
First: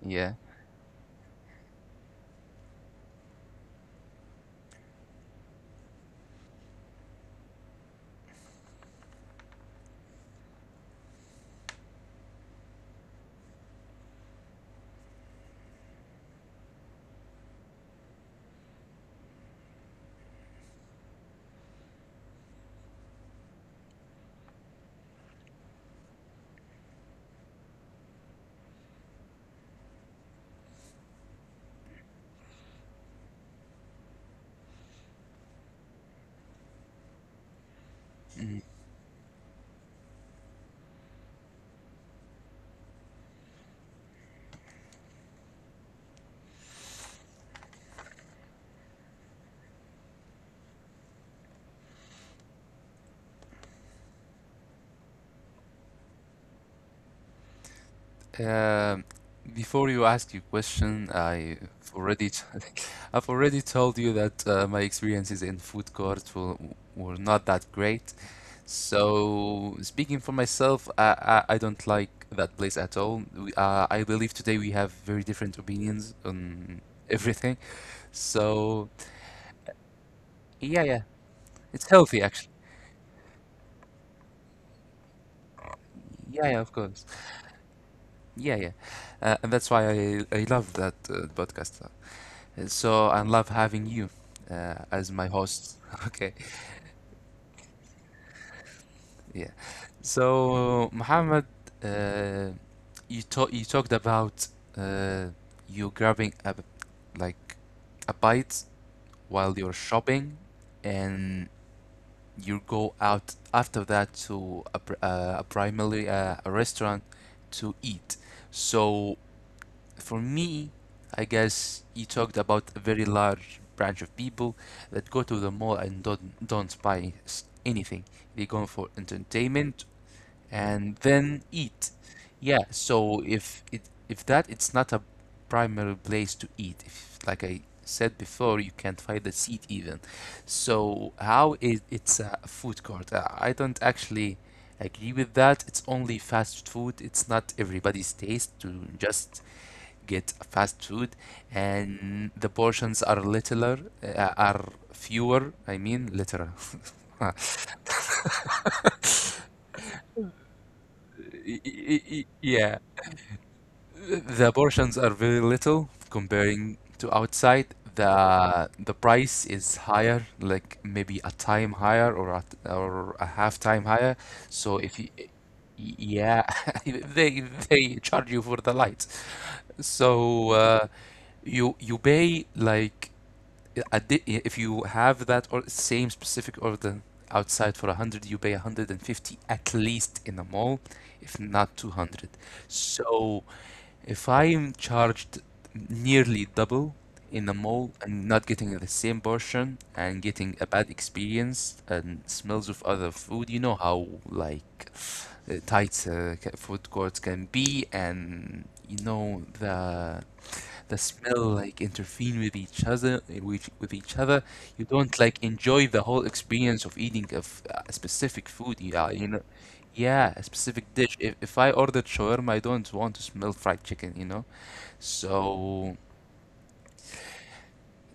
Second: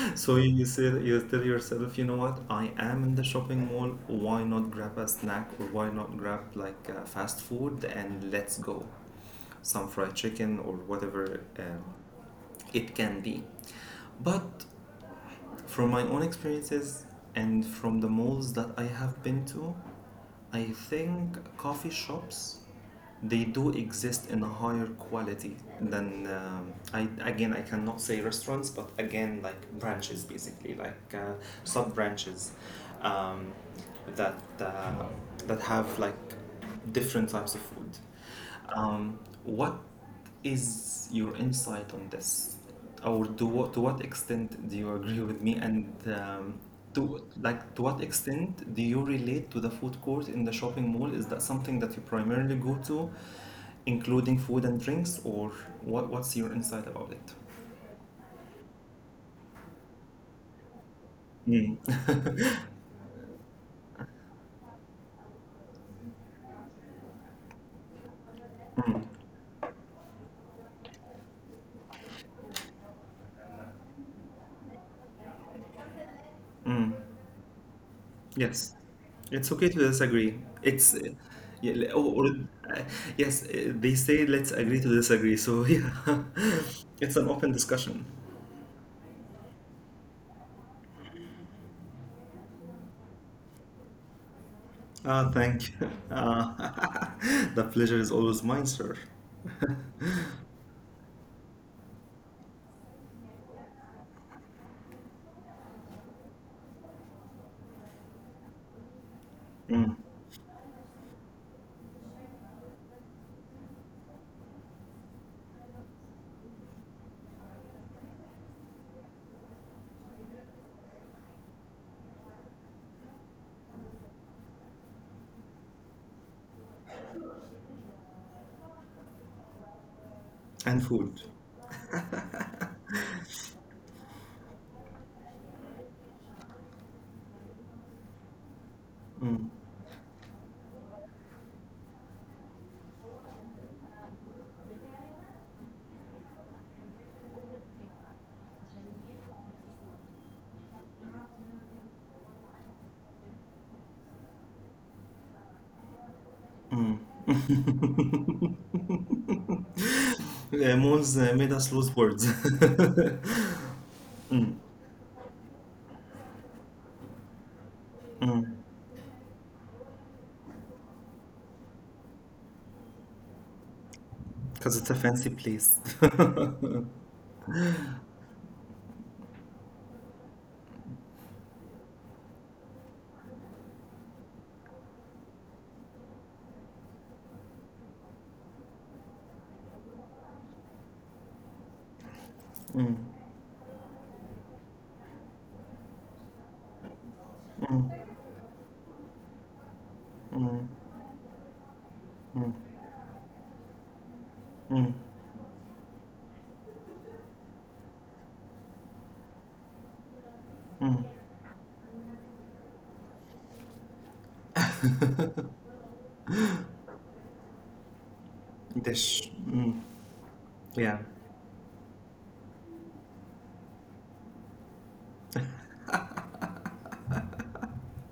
Yeah. So you say, you tell yourself, you know what? I am in the shopping mall. Why not grab a snack, or why not grab like fast food, and let's go, some fried chicken or whatever it can be. But from my own experiences and from the malls that I have been to, I think coffee shops, they do exist in a higher quality than I, again, I cannot say restaurants, but again like branches, basically, like sub branches, um, that uh, that have like different types of food. Um, what is your insight on this, or to what extent do you agree with me, and um, to what extent do you relate to the food court in the shopping mall? Is that something that you primarily go to, including food and drinks? Or what's your insight about it? Um, Before you ask your question, I Mm. already t- I've already told you that my experiences in food court were not that great. So speaking for myself, I don't like that place at all. I believe today we have very different opinions on everything. Yes, So it's okay to disagree. yeah, It's yeah, Yeah. It's healthy actually. uh, yes, they say let's agree to disagree. So yeah, Yeah, yeah, of course. it's an open discussion. Yeah, yeah. And that's why I love that podcast. So, I love having you as Ah, my thank host. you. Okay, Ah, the pleasure is always mine, sir. yeah. So, Muhammad, uh, you talked about uh, you grabbing like a bite while you're Mm. shopping and you go out after that to a primary a restaurant to eat. So, for me, I guess you talked about a very large branch of people that go to the mall and don't buy anything. They go for entertainment And and food. then eat. Yeah, so if that, it's not a primary place to eat. If, like I said before, you can't find a Mm. seat even. So how is it's a food court? I don't actually agree with that. It's only fast food. It's not everybody's taste to just get fast food, and the portions are littler, are fewer. I mean, littler. Mm. Yeah, Mons made Y- us lose y- words. y- Yeah, Mm. the portions are very little comparing to outside. Mm. The price is higher, like maybe a time higher or a half time higher. Because So it's a if you, fancy place. yeah, Mm. they they charge you for the lights. So you you pay like if you have that or same specific order outside for 100, you pay 150 at least in the mall, if not 200. So if I'm charged nearly double in the mall and not getting the same portion, and getting a Mm. bad experience and Mm, smells of other food, you know how like mm, tight food courts can be, and you know the mm. smell like interfere with each other with each other. You don't like enjoy the whole experience of eating a specific food, yeah, you Dish. know, Mm, yeah, a specific yeah. dish. If if I ordered shawarma, I don't want to smell fried chicken, you know. So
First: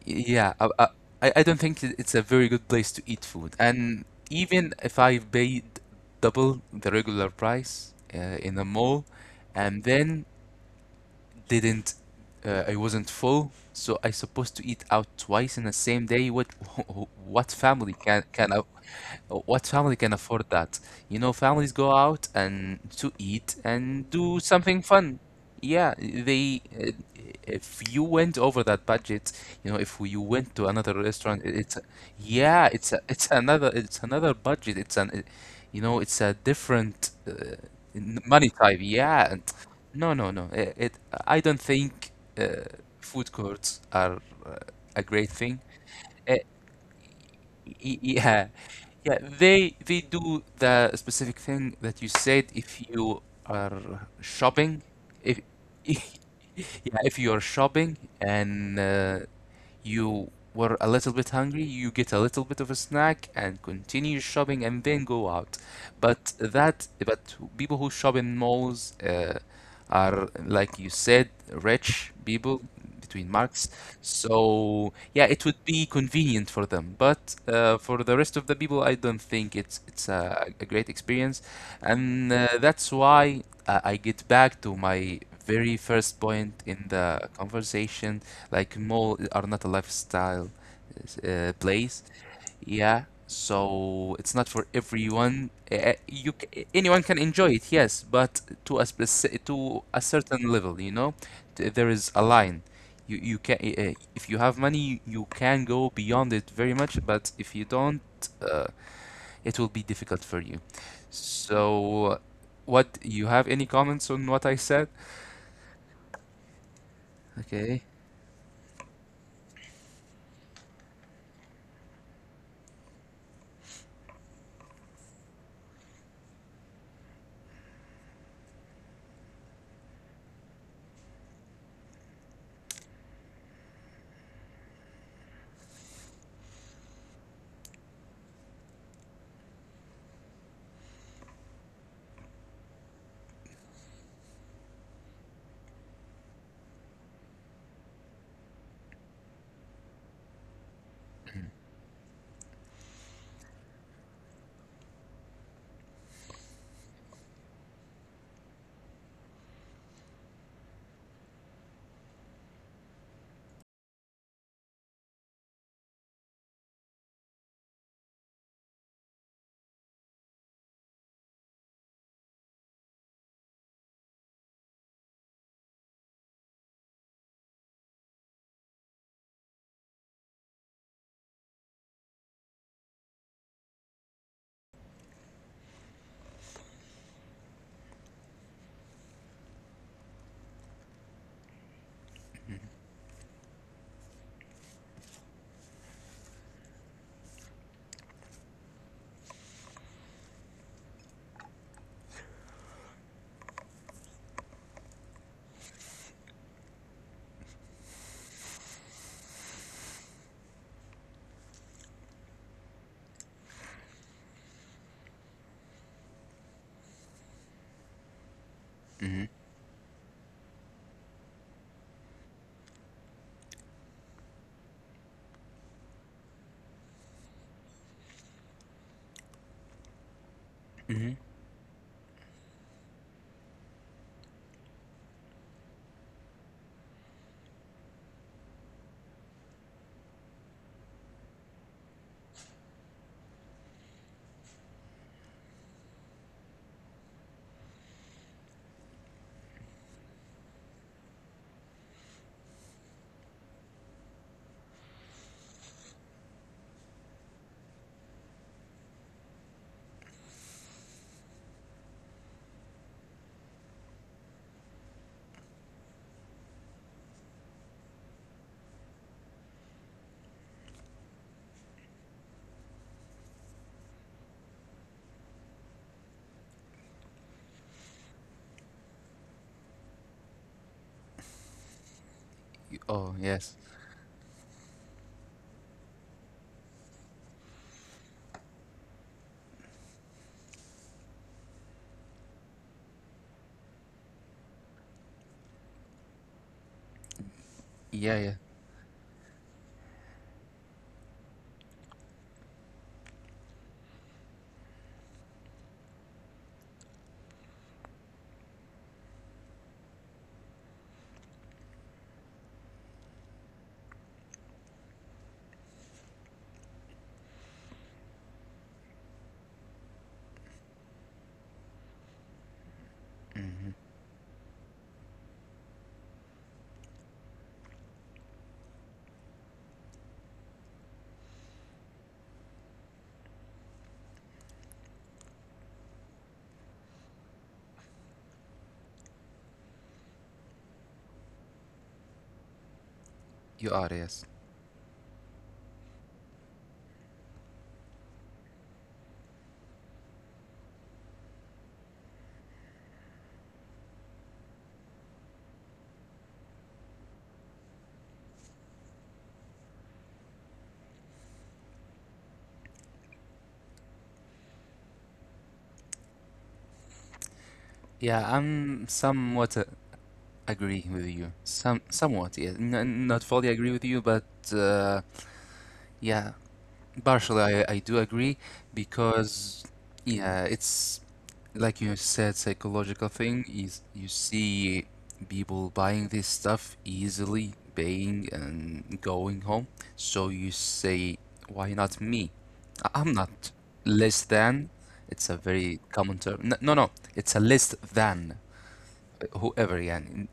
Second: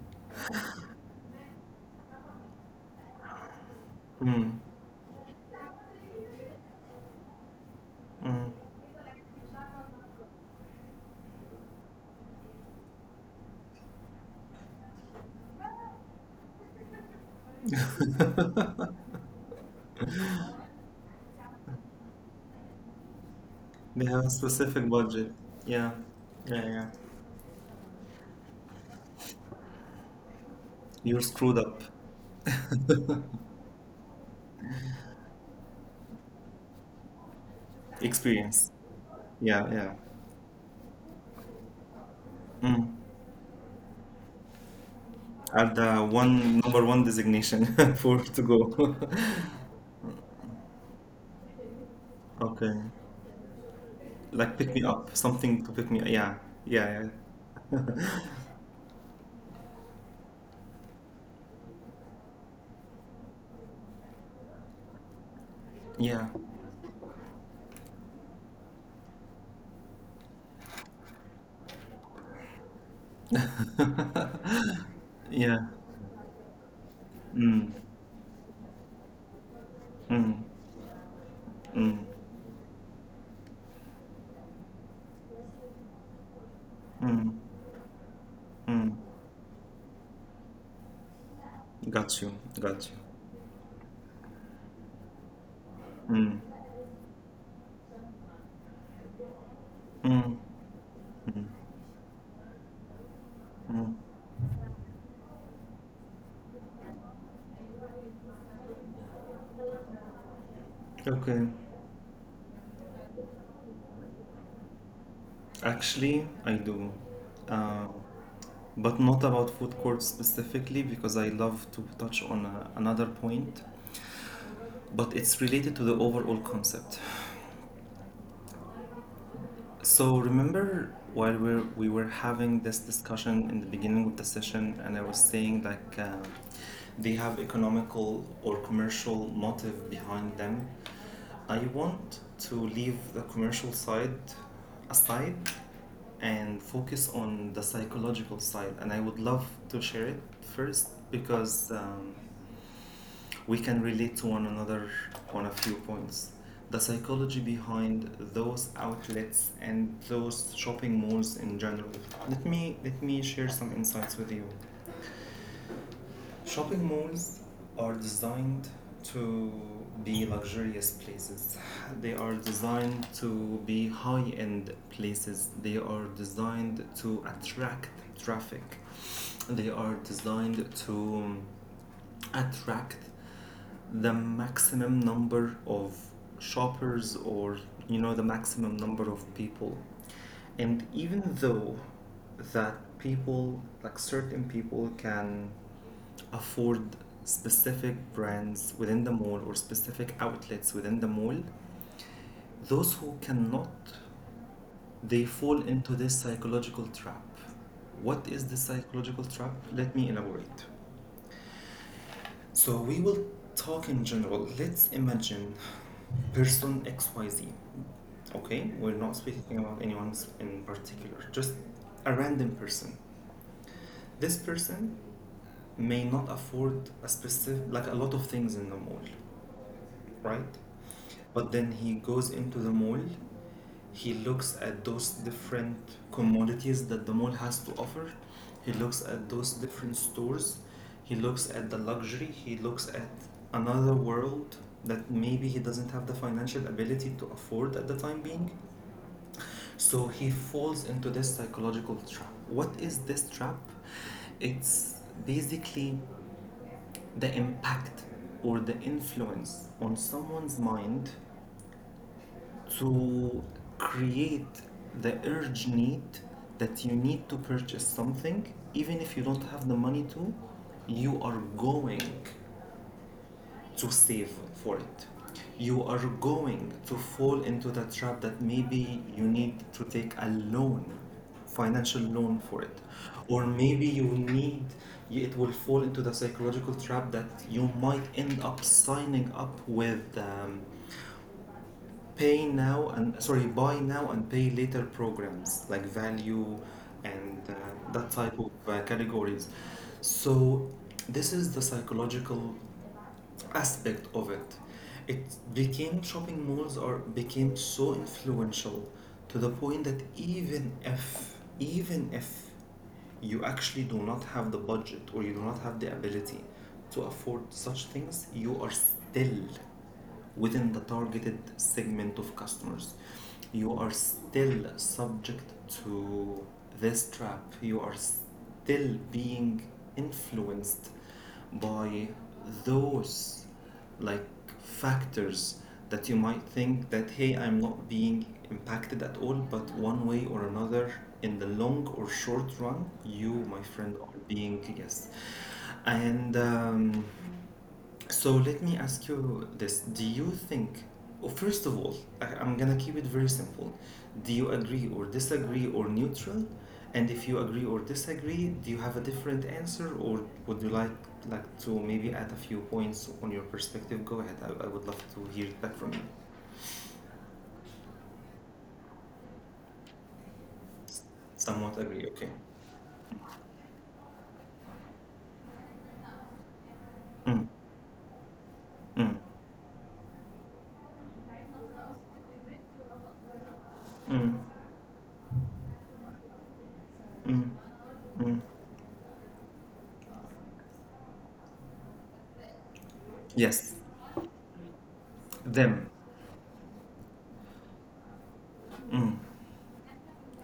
yeah, I don't think it's a very good place to eat food. And Mm, even if I paid double the regular price mm. in a mall, and then didn't I wasn't full, so I supposed to eat out twice in the same day. What what family can can a- what family can afford that? You know, families go out and to eat They and have a do something specific fun. budget. Yeah. Yeah, they. Yeah, yeah. If you went over that budget, you know, if you went to another Your restaurant, screwed it's up yeah, it's a, it's another, it's another budget. You know, it's a different money experience. type. Yeah, and Yeah, yeah. no. It I don't think uh, Mm. food courts are uh, a great thing. Are the Eh, one number one designation Y- for to Yeah, go. yeah, they do the specific thing that you said Okay. if you are Like pick me shopping, up. if Something to pick me up. Yeah. Yeah, yeah, yeah. if you are shopping and you were a little bit hungry, you get a little bit of a snack and continue shopping and then go out. Yeah. But that, but people who shop in malls are, like you said, rich people, between marks. So yeah, it Yeah. would be convenient for them. But Mm, for the rest of the people, I don't think it's mm, a great experience, mm, and that's why I get back to my very first point in mm, the conversation, like mm. mall are not a lifestyle place. Got you. Got you. Yeah, so it's not for everyone. Mm, Anyone can enjoy it, yes, but to a to a mm, certain level, you know, there is a line. You can mm. If you have money, you can go beyond it very much, but if you don't, uh, it will be difficult for you. Okay. So, what, you have any comments on what I said? Actually, I do. Uh, Okay. but not about food courts specifically, because I love to touch on another point, but it's related to the overall concept. So remember, while we were having this discussion in the beginning of the session, and I was saying, like, they have economical or commercial motive behind them. I want to leave the commercial side aside and focus on the psychological side. And I would love to share it first because we can relate to one another on a few points. The psychology behind those outlets and those shopping malls in general. Let me share some insights with you. Shopping malls are designed to be luxurious places. They are designed to be high end places. They are designed to attract traffic. They are designed to attract the maximum number of shoppers or the maximum number of people, and even though that people, like certain people, can afford specific brands within the mall or specific outlets within the mall, those who cannot, they fall into this psychological trap. What is the psychological trap? Let me elaborate. So we will talk in general. Let's imagine person XYZ. Okay, we're not speaking about anyone in particular, just a random person. This person may not afford a specific, like a lot of things in the mall, right? hmm But then he goes into the mall. He looks at those different commodities that the mall has to offer. He looks at those different stores. He looks at the luxury. He looks at another world that maybe he doesn't have the financial ability to afford at the time being. So he falls into this psychological trap. What is this trap? It's basically the impact or the influence on someone's mind to create the urge need that you need to purchase something. Even if you don't have the money to, you are going to save for it. You are going to fall into the trap that maybe you need to take a loan, financial loan for it. Oh Or yes. maybe you need, it will fall into the psychological trap that you might end up signing up with pay now and sorry buy now and pay later programs like value, and that Yeah, type yeah. of categories. So this is the psychological aspect of it. It became, shopping malls are became so influential to the point that even if you actually do not have the budget or you do not have the ability to afford such things, you are still within the targeted segment of customers. You are still subject to this trap. You are still being influenced by those, like, factors, that you might think that hey, I'm not being impacted at all, but one way or another, in the long or short run, you, my You friend, are, are yes. being yes. And so let me ask you this. Do you think, oh, first of all, I'm gonna keep it very simple. Do you agree or disagree or neutral? And if you agree or disagree, do you have a different answer, or would you like to maybe add a few points on your perspective? Go ahead. I would love to hear it back from you. Yeah, I'm somewhat agree with you. Somewhat agree, okay. Somewhat, yes. N Not fully agree with you, but uh, yeah, partially Mm, I do agree mm, because yeah, it's like you said, psychological thing is you mm, see people buying this stuff mm, easily, paying mm. and going home. So you say, why not me? I'm not Yes, less than. It's a them. very common term. No, no, it's a less than. Mm, Whoever يعني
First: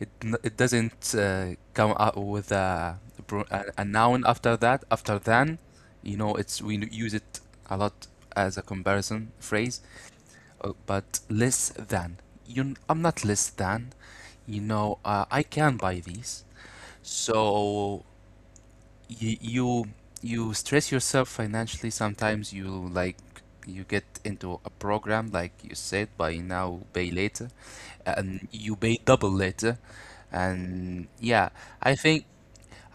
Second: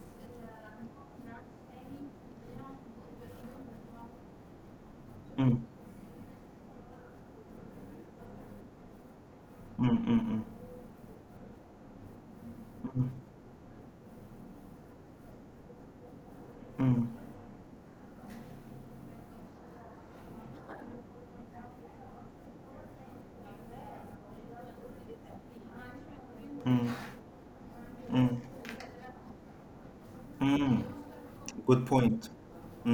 it, it doesn't come out with a, pro- a noun after that, after mm, than. mm, You know, it's we use it a lot as a comparison phrase. mm, But less than you, I'm not less than you know, I can buy these. mm, So you you you stress yourself financially. Sometimes you, like, you get into a program, like you said, buy mm, now mm, pay later, mm, and you pay double later, mm. and yeah, Good i think point.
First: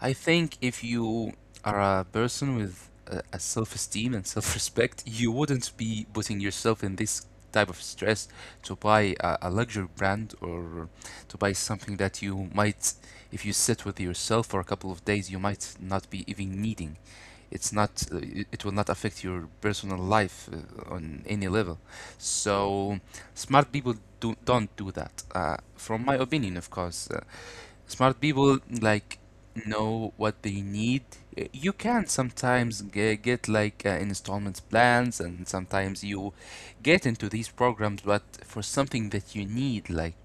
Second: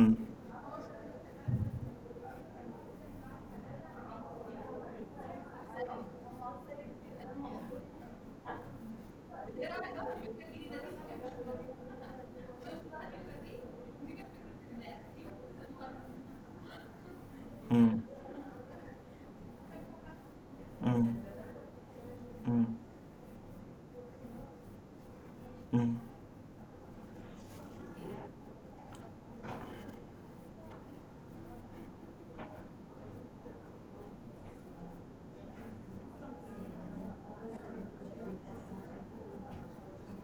I think if you are a person with a self-esteem and self-respect, you wouldn't be putting yourself in this type of stress to buy a luxury brand, or to buy something that you might, if you sit with yourself for a couple of days, you might not be even needing. Mm, It will not affect your personal life mm, on any level. mm, So smart people don't do that. Mm, From my opinion, of course. Smart people, like, know what they need. You can sometimes get like installment plans, and sometimes you get into these programs, but for something that you need, like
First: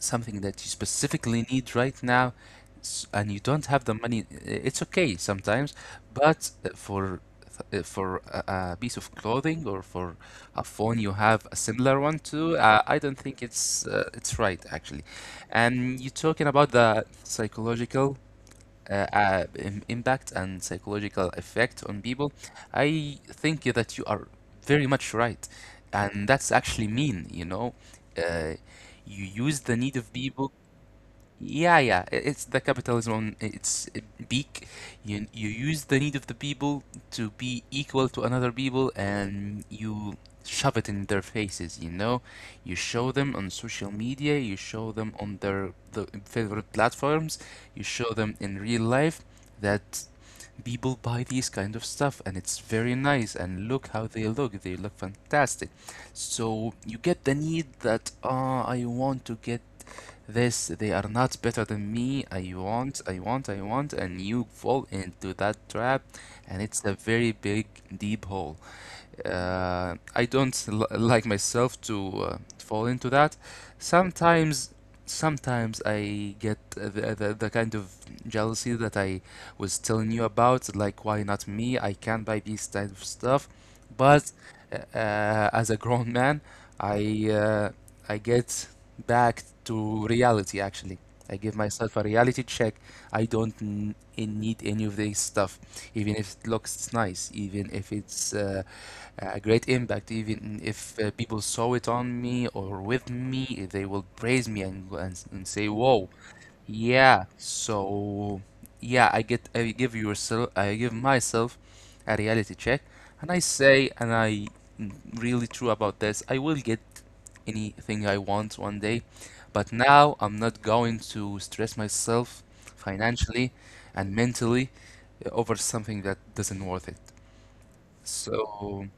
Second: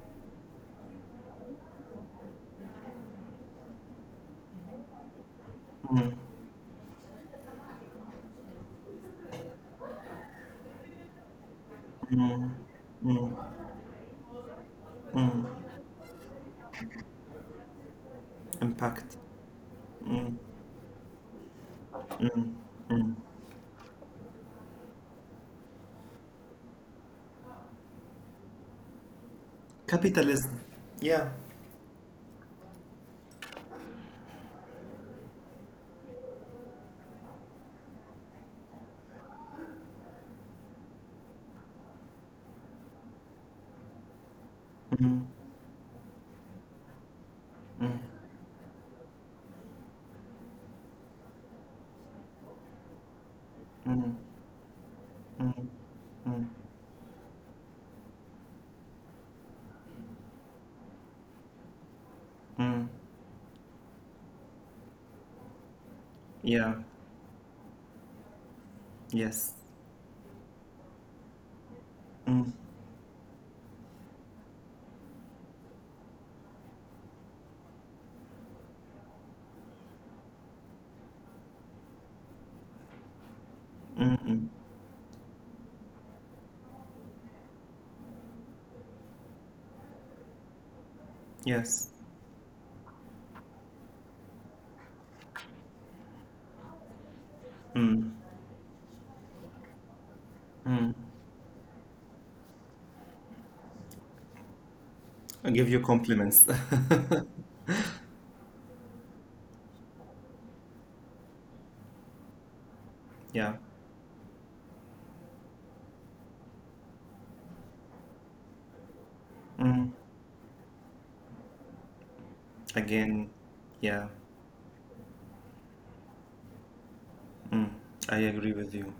something that you specifically need right now, and you don't have the money, it's okay sometimes, mm, but for a piece of clothing or for a phone you have a similar one to, I don't mm, think it's right actually. mm. And you're talking about the psychological Impact. Impact and psychological effect on people, I think that you are very much right. And that's actually mean, you know. Uh, you use the need of people. Capitalism. Yeah. Yeah, yeah, it's the capitalism on its beak. You use the need of the people to be equal to another people, and you shove it in their faces. You know, you show them on social media, you show them Mm, on the favorite platforms, you mm, show them in real life that people buy these kind of stuff, and it's very nice. And look how mm, they look fantastic. So you get the need that, ah, I want to get this. They are not better than me. I mm. want, I want, I want, and you fall into that trap. And Yeah. it's a very big deep hole. Yes. I don't l like myself to Mm, fall into that. Sometimes, sometimes I get the kind of jealousy that I was telling you about. Like, why not me? I can buy these type of stuff. mm, But mm. As a grown man, I uh, I get back to reality. Actually, I give Yes. myself a reality check. I don't need any of this stuff, even if it looks nice, even if Mm, it's a great impact. Even mm. if people saw it on me or with me, they will praise me and I give say, you "Whoa, compliments. yeah." So yeah, I get I give yourself I give myself a reality check, and I Yeah. say, and I mm, really true about this. I will get anything I want one day, but Mm. now I'm not going to stress myself Again. financially Yeah. and mentally over something that doesn't worth it. Mm. I agree with So you.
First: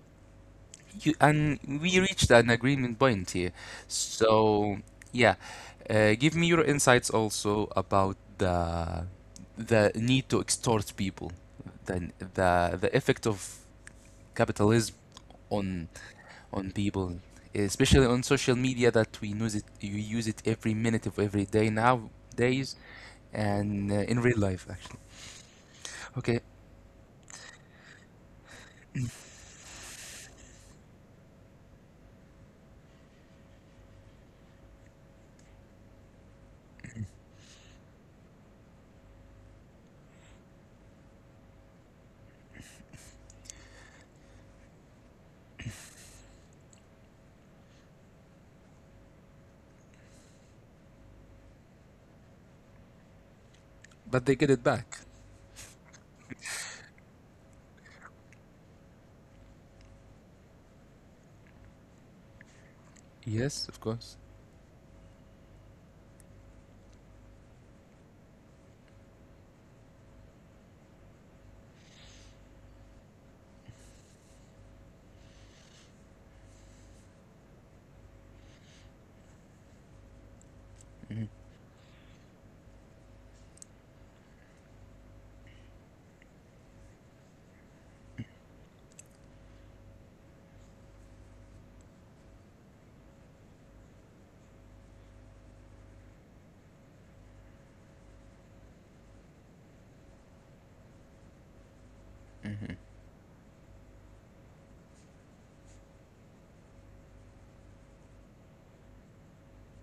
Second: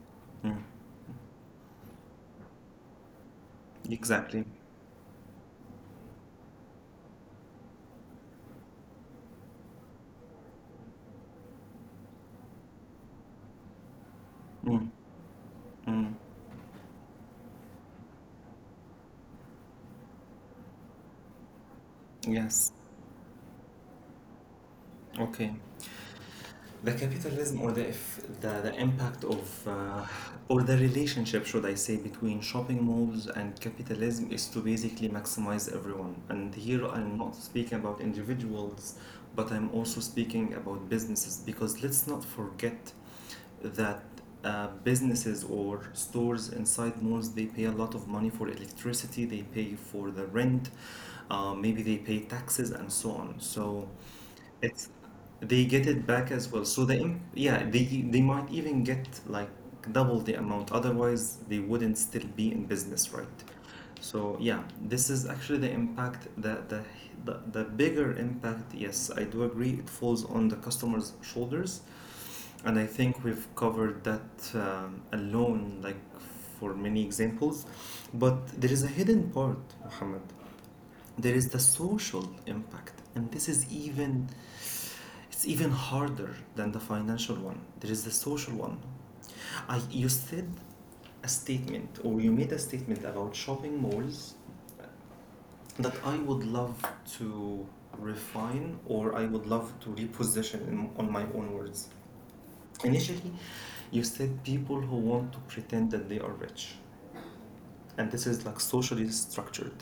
Mm. you, and we reached an agreement point here. Exactly. So, yeah, give me your insights also about the need to extort people, the effect of Mm, capitalism on mm. on people, especially on social media that we use it you use it every minute of every day Yes. nowadays and in real life actually. Okay. Okay, The capitalism, or the if the, the impact of or the relationship, should I say, between shopping malls and capitalism is to basically maximize everyone. And here I'm not speaking about individuals, but I'm also speaking about businesses, because let's not forget that businesses or stores inside malls, they pay a lot of money for electricity, they pay for the rent, maybe they pay taxes, and so on. So but they get it it's, back. they get it back as well. So the im- yeah, they might even get like double the amount. Otherwise, they wouldn't still be in business, right? Yes, of course. So yeah, this is actually the impact that the bigger impact. Yes, I do agree. It falls on the customer's shoulders, and I think we've covered that alone, like for many examples. But there is a hidden part, Muhammad. hmm There is the social impact, and this is even, it's even harder than the financial one. There is the social one. I, you said a statement, or you made a statement about shopping malls that I would love to refine, or I would love to reposition in, on my own words. hmm Initially, you said people who want to pretend that they are rich, and this is like socially structured.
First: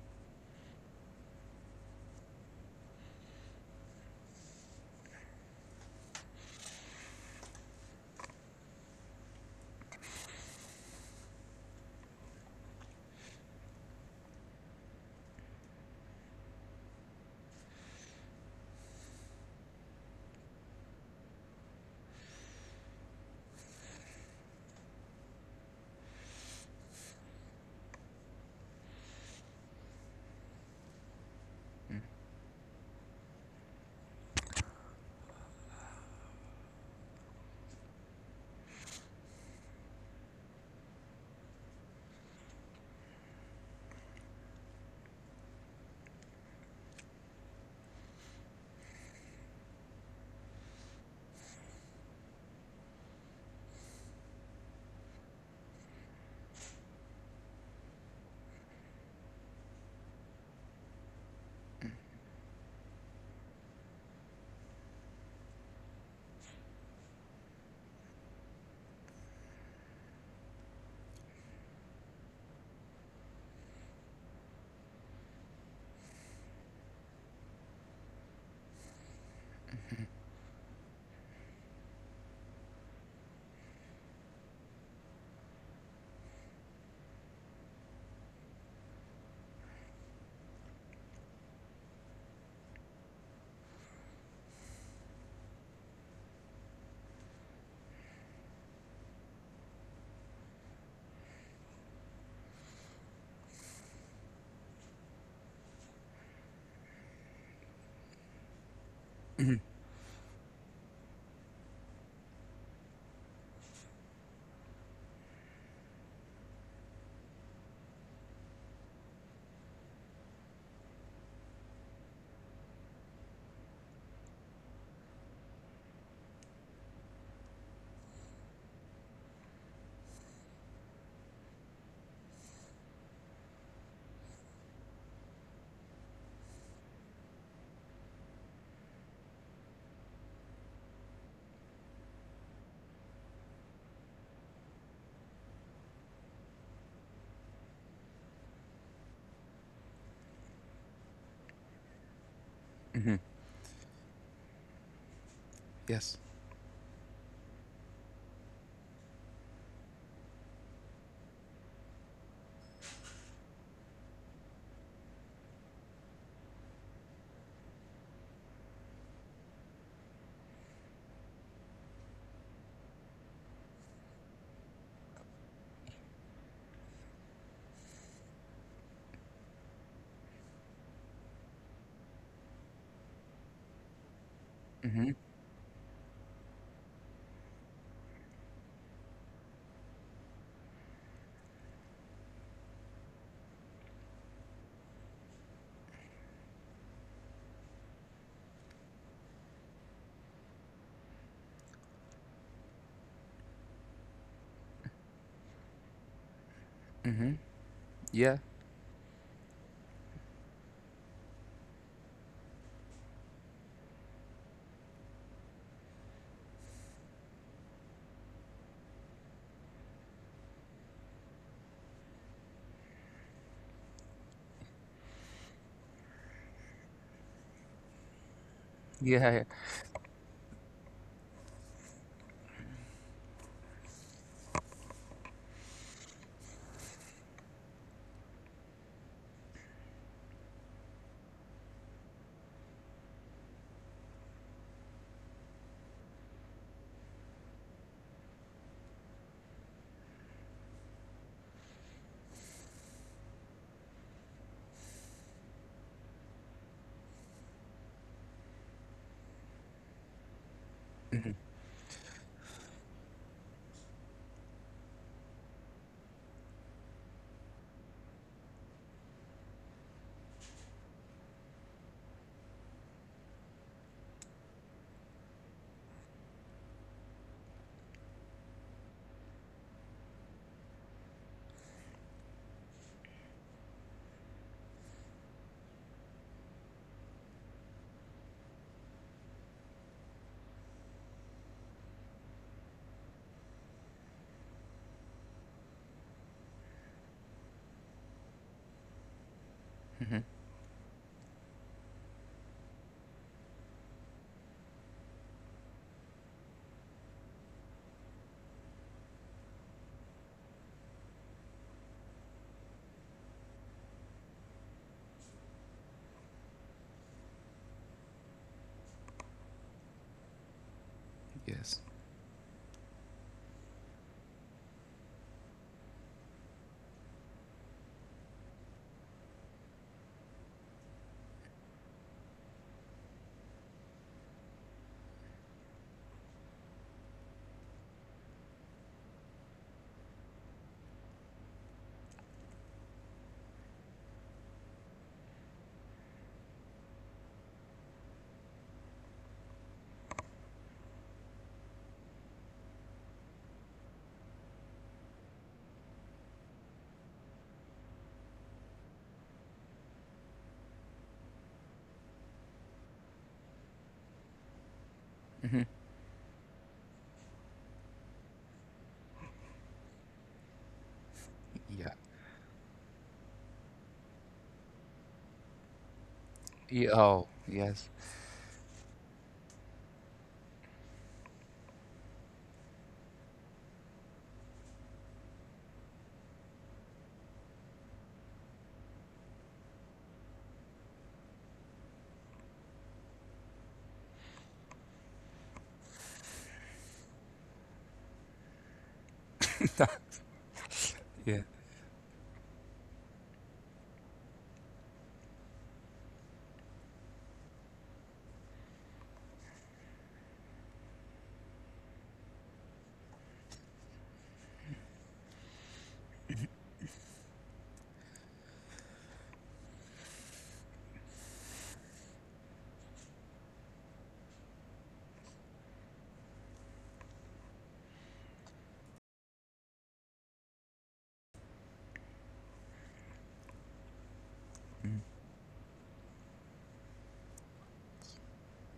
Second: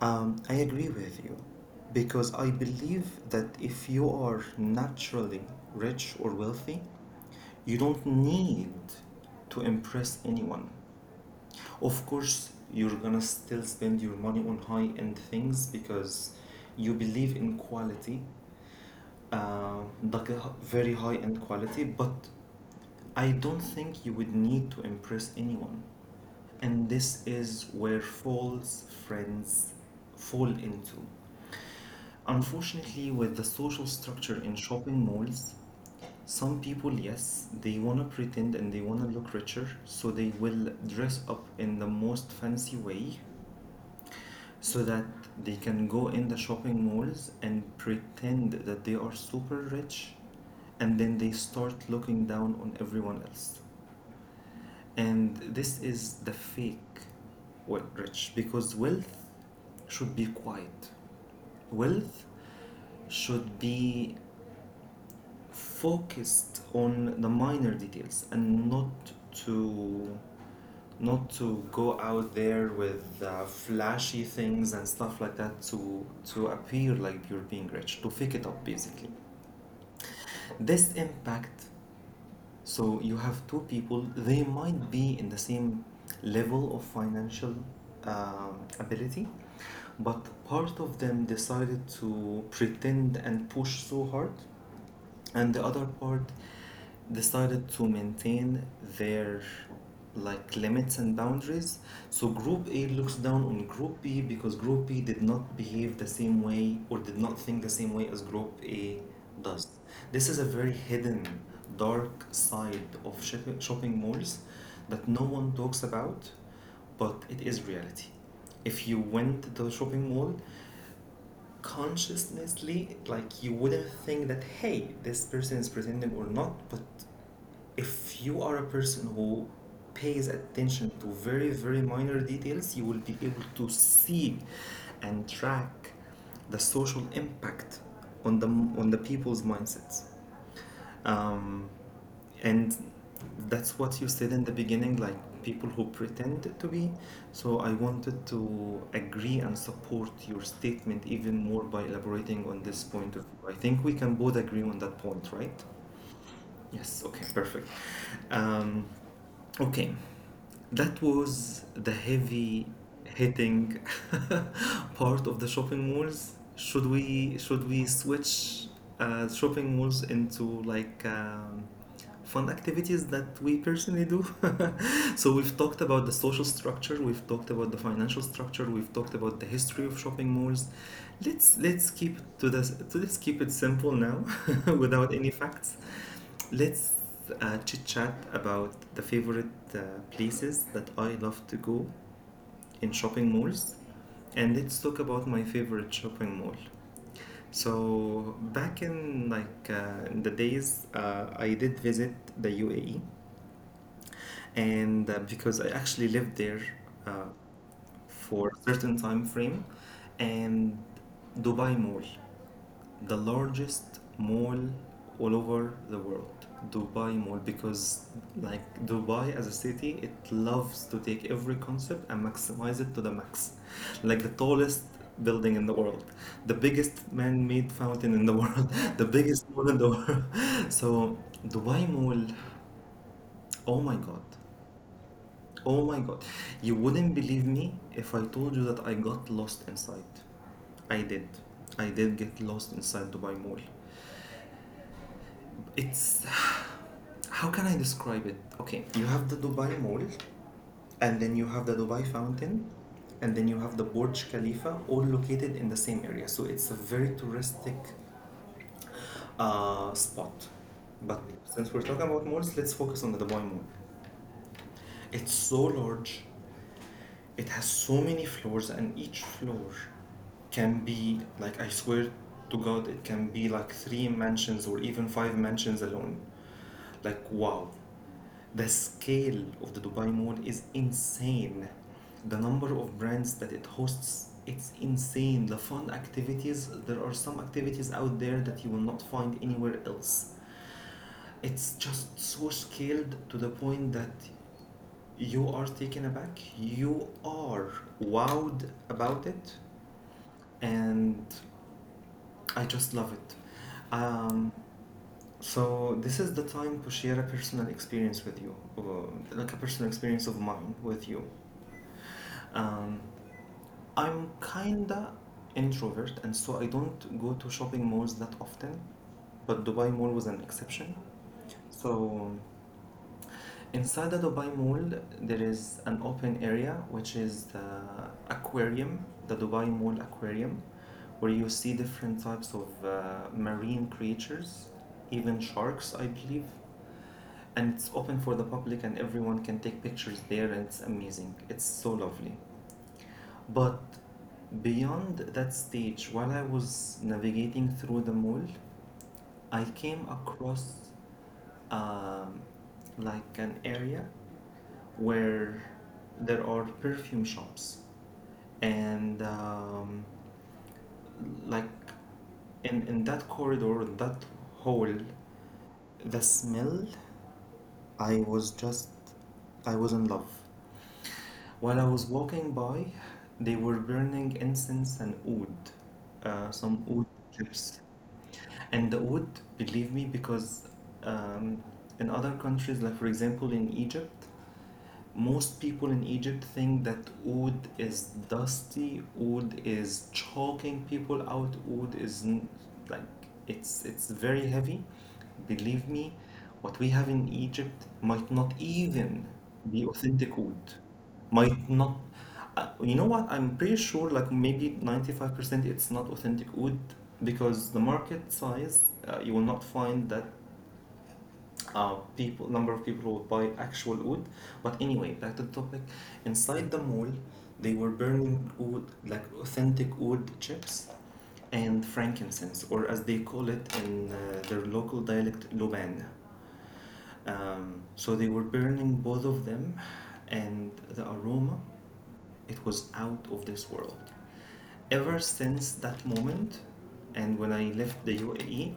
I agree with you, because I believe that if you are naturally rich or wealthy, you don't need to impress anyone. Of course, you're gonna still spend your money on high end things because you believe in quality, uh, like a h- very high end quality, but I don't think you would need to impress anyone. And this is where false friends fall into. Unfortunately, with the social structure in shopping malls, some people, yes, they want to pretend and they want to look richer, so they will dress up in the most fancy way so that they can go in the shopping malls and pretend that they are super rich, and then they start looking down on everyone else. And this is the fake we- rich, because wealth should be quiet. Wealth should be focused on the minor details and not to, not to go out there with flashy things and stuff like that, to appear like you're being rich, to fake it up basically. This impact, so you have two people, they might be in the same level of financial ability, but part of them decided to pretend and push so hard, and the other part decided to maintain their, like, limits and boundaries. So group A looks down on group B because group B did not behave the same way or did not think the same way as group A does. This is a very hidden, dark side of shopping malls that no one talks about, but it is reality. If you went to the shopping mall consciously, like you wouldn't think that hey, this person is pretending or not, but if you are a person who pays attention to very very minor details, you will be able to see and track the social impact on the on the people's mindsets, um, and that's what you said in the beginning, like people who pretend to be. So I wanted to agree and support your statement even more by elaborating on this point hmm of view. I think we can both agree on that point, right? Yes. Yes, okay, perfect. um, Okay, that was the heavy hitting part of the shopping malls. Should we switch shopping malls into like fun activities that we personally do? So we've talked about the social structure, we've talked about the financial structure, we've talked about the history of shopping malls. Let's keep to this. Let's keep it simple now, hmm without any facts. Let's chit chat about the favorite uh, places that I love to go in shopping malls, and let's talk about my favorite shopping mall. So back in like in the days, I did visit the UAE, and because I actually lived there uh, hmm Yeah. for a certain time frame, and Dubai Mall, the largest mall all over the world. Dubai Mall, because like Dubai as a city, it loves to take every concept and maximize it to the max. Like the tallest building in the world, the biggest man-made fountain in the world, the Yeah, yeah. biggest mall in the world. So Dubai Mall, oh my god, oh my god, you wouldn't believe me if I told you that I got lost inside. I did. I did get lost inside Dubai Mall. It's, how can I describe it? Okay, you have the Dubai Mall, and then you have the Dubai Fountain, and then you have the Burj Khalifa, all located in the same area. So it's a very touristic spot. But since we're talking about malls, let's focus on the Dubai Mall. It's so large, it has so many floors, and each floor can be like, I swear to God, it can be like three mansions or even five mansions alone. Like wow, the scale of the Dubai Mall is insane. The number of brands that it hosts, it's insane. The fun activities, there are some activities out there that you will not find anywhere else. It's just so scaled to the point that you are taken aback. You are wowed about it, hmm and I just love it. Um, so this is the time to share a personal experience with you, or like a personal experience of mine with you. Um, I'm kinda introvert, and so I don't go to shopping malls that often, but Dubai Mall was an exception. Yes. So inside the Dubai Mall, there is an open area which is the aquarium, the Dubai Mall Aquarium, where you see different types of marine creatures, even sharks, I believe. And it's open for the public, and everyone can take pictures there, and it's amazing. It's so lovely. But beyond that stage, while I was navigating through the mall, I came across um, like an area where there are perfume shops, and like in that corridor, that hole, hmm the smell, I was just I was in love. While I Yeah, was walking by, they were burning incense and oud, some yeah. oud Oh, chips. yes. And the wood, believe me, because um, in other countries, like for example in Egypt, most people in Egypt think that oud is dusty, oud is choking people out, like it's very heavy. Believe me, what we have in Egypt might not even be authentic oud. Yeah. Might not. You know what? I'm pretty sure, like maybe 95%, it's not authentic oud because the market size, you will not find that people number of people who would buy actual wood. But anyway, back to the topic, inside the mall they were burning wood, like authentic wood chips and frankincense, or as they call it in their local dialect, loban. So they were burning both of them, and the aroma, it was out of this world. Ever since that moment and when I left the UAE,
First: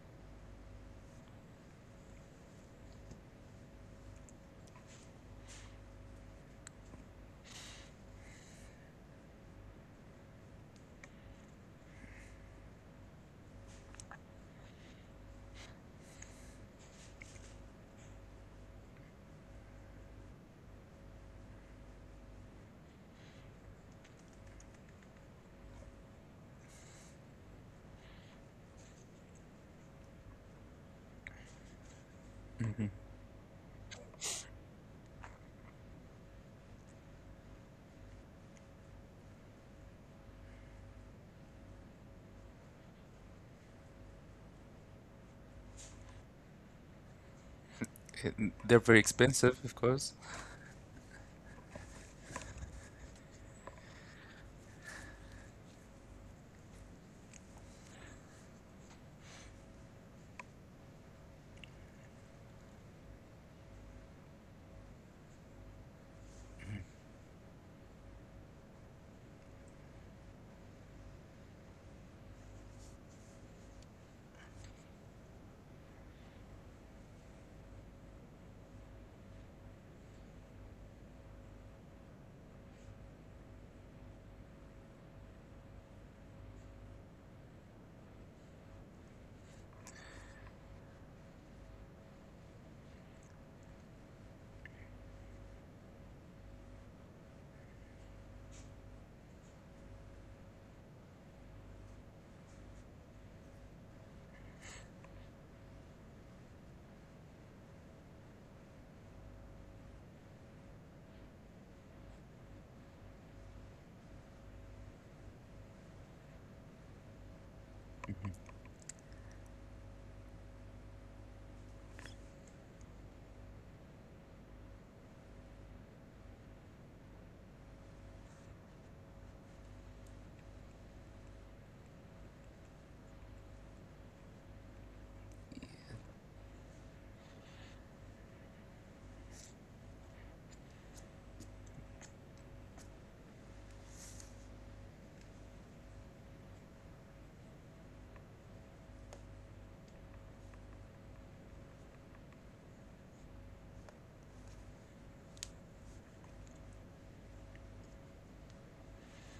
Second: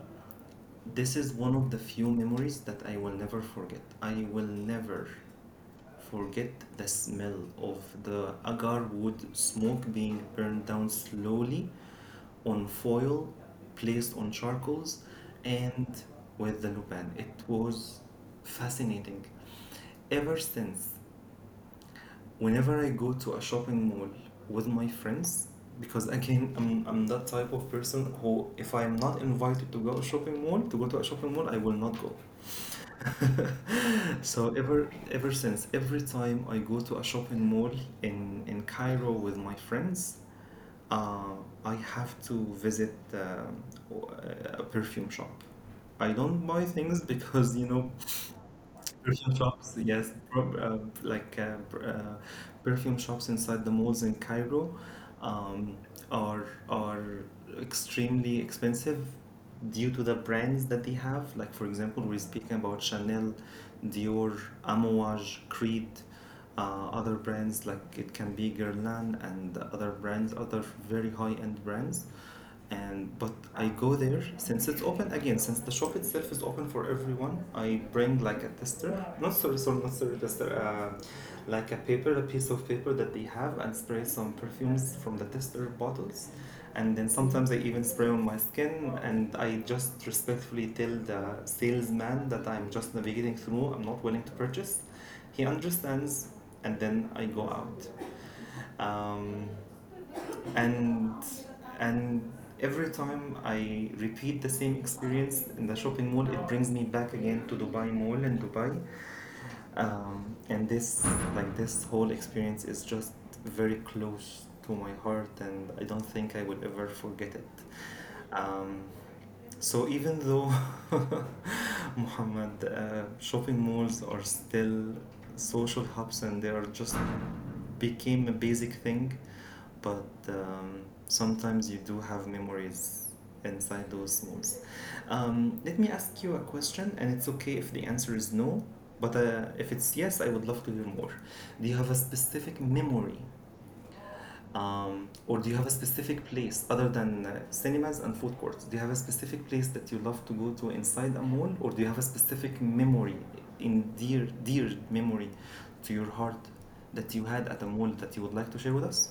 this is one of the few memories that I will never forget. I will never forget the smell of the agar wood smoke being burned down slowly on foil placed on charcoals and with the lupan. It was fascinating. Ever since, whenever I go to a shopping mall with my friends, because again, I'm that type of person who, if I'm not invited to go shopping mall, to go to a shopping mall, I will not go. hmm So ever since every time I go to a shopping mall in Cairo with my friends, uh, I have to visit w- a perfume shop. I don't buy things because you know. they're very Perfume expensive, shops, of yes, course. Like perfume shops inside the malls in Cairo um, are extremely expensive due to the brands that they have. Like for example, we're speaking about Chanel, Dior, Amouage, Creed, other brands, like it can be Guerlain and other brands, other very high-end brands. And but I go there, since it's open again, since the shop itself is open for everyone. I bring like a tester, not sorry, sorry, not sorry, tester, like a paper, a piece of paper that they have, and spray some perfumes from the tester bottles, and then sometimes I even spray on my skin, and I just respectfully tell the salesman that I'm just navigating through. I'm not willing to purchase. He understands, and then I go out. Um, and and every time I repeat the same experience in the shopping mall, it brings me back again to Dubai Mall and Dubai. And this, like this whole experience, is just very close to my heart, and I don't think I will ever forget it. Um, so even though, Muhammad, shopping malls are still social hubs and they are just became a basic thing, but sometimes you do have memories inside those memes. Let me ask you a question, and it's okay if the answer is no, but if it's yes, I would love to hear more. Do you have a specific memory, or do you have a specific place other than cinemas and food courts? Do you have a specific place that you love to go to inside a mall, or do you have a specific memory, in dear, dear memory to your heart, that you had at a mall that you would like to share with us?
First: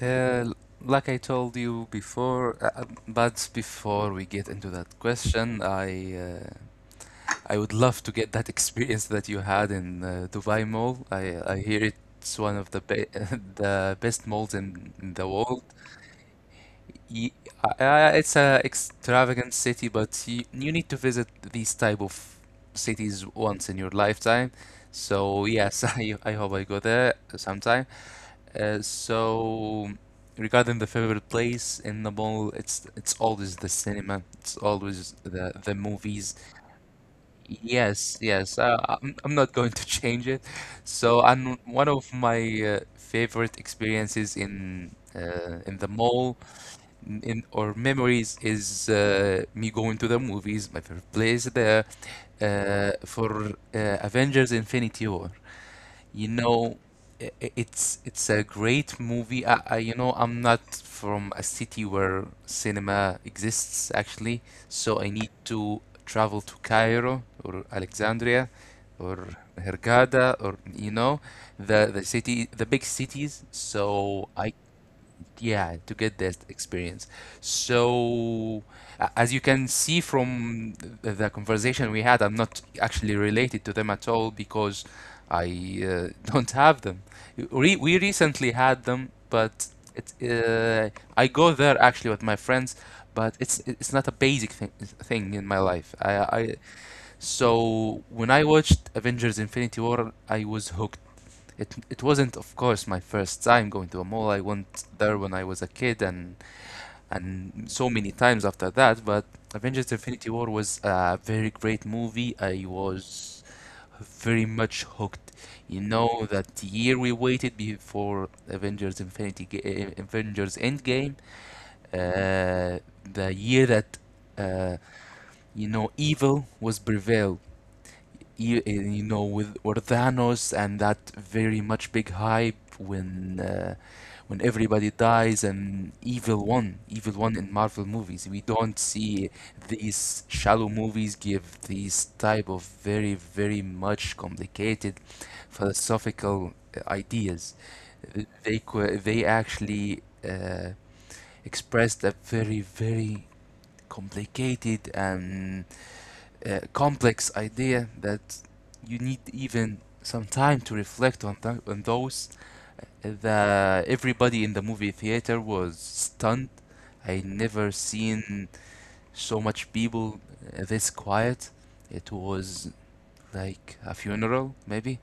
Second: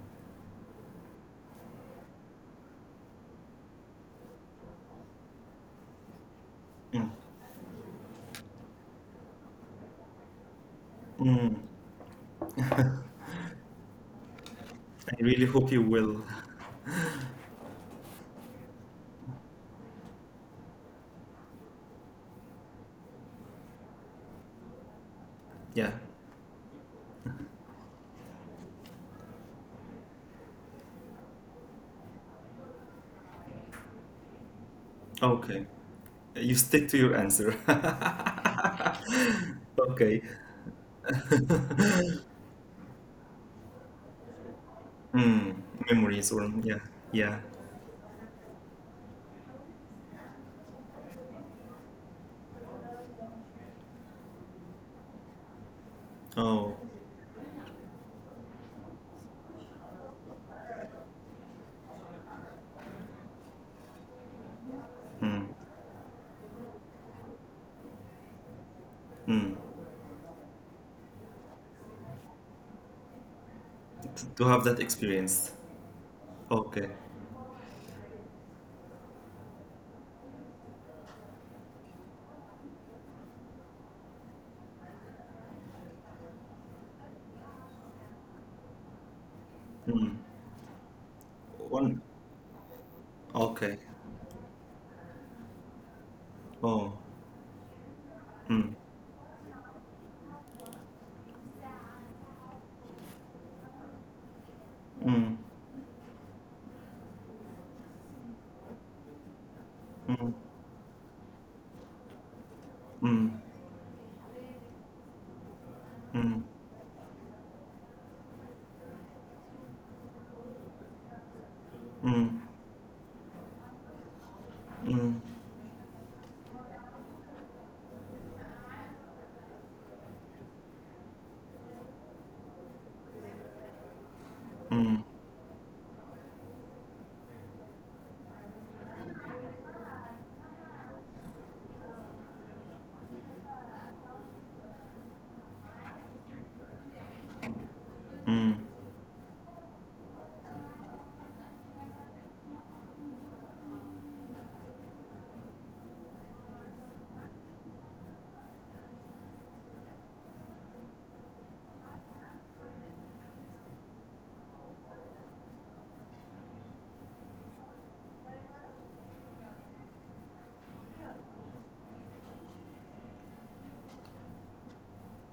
Uh, like I told you before, but before we get into that question, Mm. I would love to get that experience that you had in Dubai Mall. I Mm. I hear it's one of the be the best malls in I the really world. hope you will. Ye- it's a extravagant city, but you need to visit these type of cities once in your lifetime. So yes, Yeah. I hope I go there sometime. So regarding the favorite place in the mall, it's always the cinema. It's always the Okay. the movies. You stick to your answer. Yes, yes. I'm not going to Okay. change it. So, and one of my favorite experiences Mm. In the Memories or mall yeah. Yeah. in or memories is me going to the movies, my favorite place there, for Avengers Infinity War. You Oh. know, it's a great movie. I you know I'm not from a city where cinema exists actually, so I Mm. need to travel to Cairo or Alexandria or Mm. Hurghada or you know the city the big cities T- To so have I that experience. yeah to get that Okay. experience so as you can see from the conversation we had, I'm not actually related to them at all because I don't have them. We recently had them but Mm. it, I go One. there actually with my friends but Okay. it's not a basic thing, thing in my life, I. Oh. So when I Mm. watched Avengers Infinity War I was hooked. It wasn't, of course, my first time going to a mall. I went Mm. there when I was a kid and so many times after that. But Avengers: Mm. Infinity War was a very great movie. I Mm. was very much hooked. You Mm. know that year we waited before Avengers: Infinity Ga- eh, eh, Avengers Endgame, Mm. uh, the year that Mm. uh, Mm. you know evil was prevailed, you know with Orthanos and that very much big hype when everybody dies and evil one in Marvel movies we don't see these shallow movies give these type of very very much complicated philosophical ideas. They they actually uh, expressed a very very complicated and complex idea that you need even some time to reflect on, on those. The, everybody in the movie theater was stunned. I never seen so much people this quiet. It was like a funeral, maybe.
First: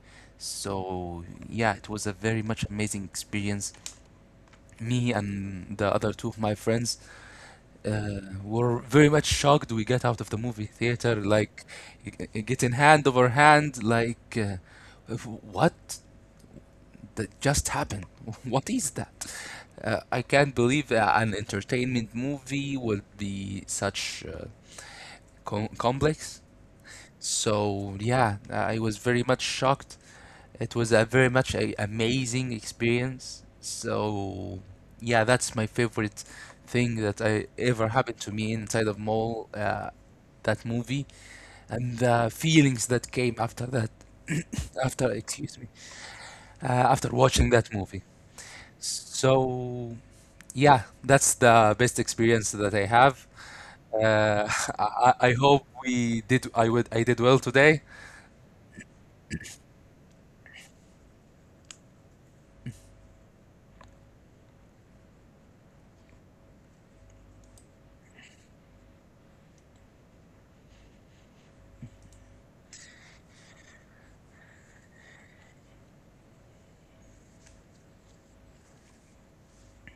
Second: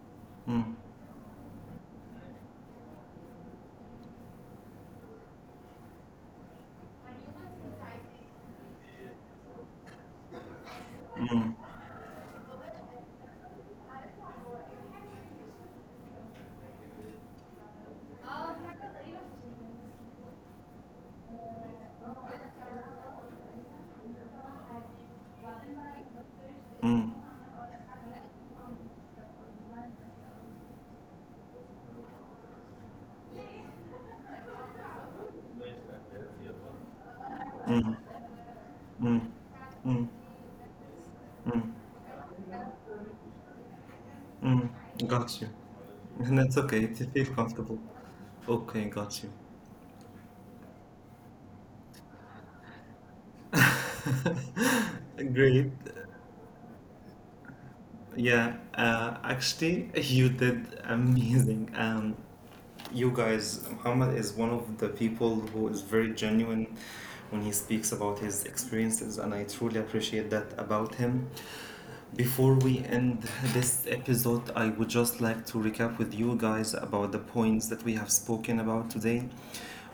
Mm. So yeah, it was a very much amazing experience. Me and the other two of my friends were very much shocked, we get out of the movie theater Mm. like getting hand over hand like "Of what that just happened what is that, I can't believe an entertainment movie would be such complex." Mm. So yeah, I was very much shocked. It was a very much a amazing experience. So yeah, that's my favorite thing that I ever happened to me inside of Mm. mall. Mm. That movie Mm. and the feelings that came after that, Mm. after Got you. excuse me, That's uh, okay. after Feel watching that comfortable. movie. Okay, got you. So yeah, that's the best experience that I have. Uh, I, I hope Great. we did. I would. I did well today. Yeah, actually, you did amazing. And you guys, Muhammad is one of the people who is very genuine when he speaks about his experiences, and I truly appreciate that about him. Before we end this episode, I would just like to recap with you guys about the points that we have spoken about today.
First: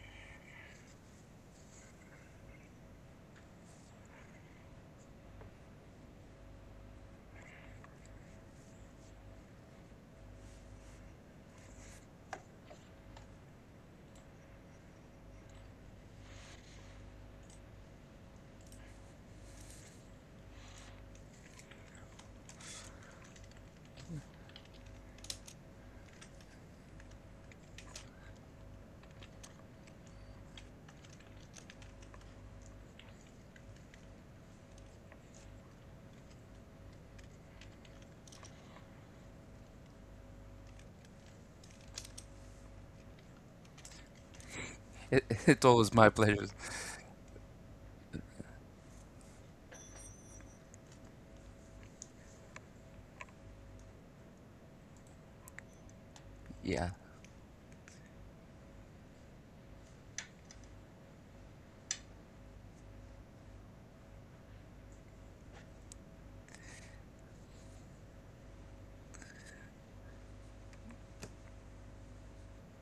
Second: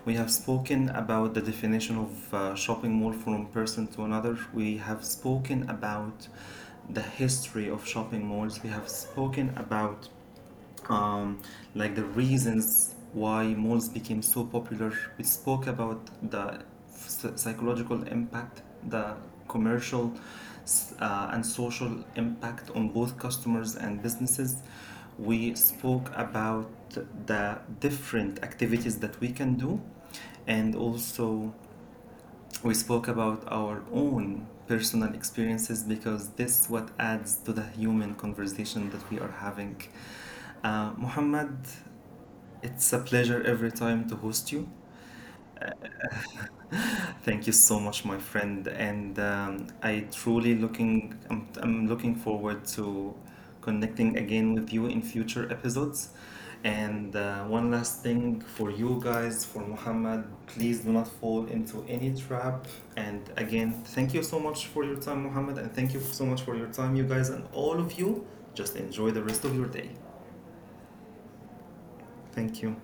We have spoken about the definition of shopping mall from person to another. We have spoken about the history of shopping malls. We have spoken about um, like the reasons why malls became so popular. We spoke about the psychological impact, the commercial and social impact on both customers and businesses. We spoke about the different activities that we can do, and also we spoke about our own personal experiences because this is what adds to the human conversation that we are having. Muhammad, it's a pleasure every time to host you. It, it was my pleasure. Thank you so much, my friend, and I truly looking I'm looking forward to connecting again with you in future episodes. Yeah. And one last thing for you guys, for Muhammad, please do not fall into any trap. And again, thank you so much for your time, Muhammad, and thank you so much for your time, you guys, and all of you. Just enjoy the rest of your day. Thank you.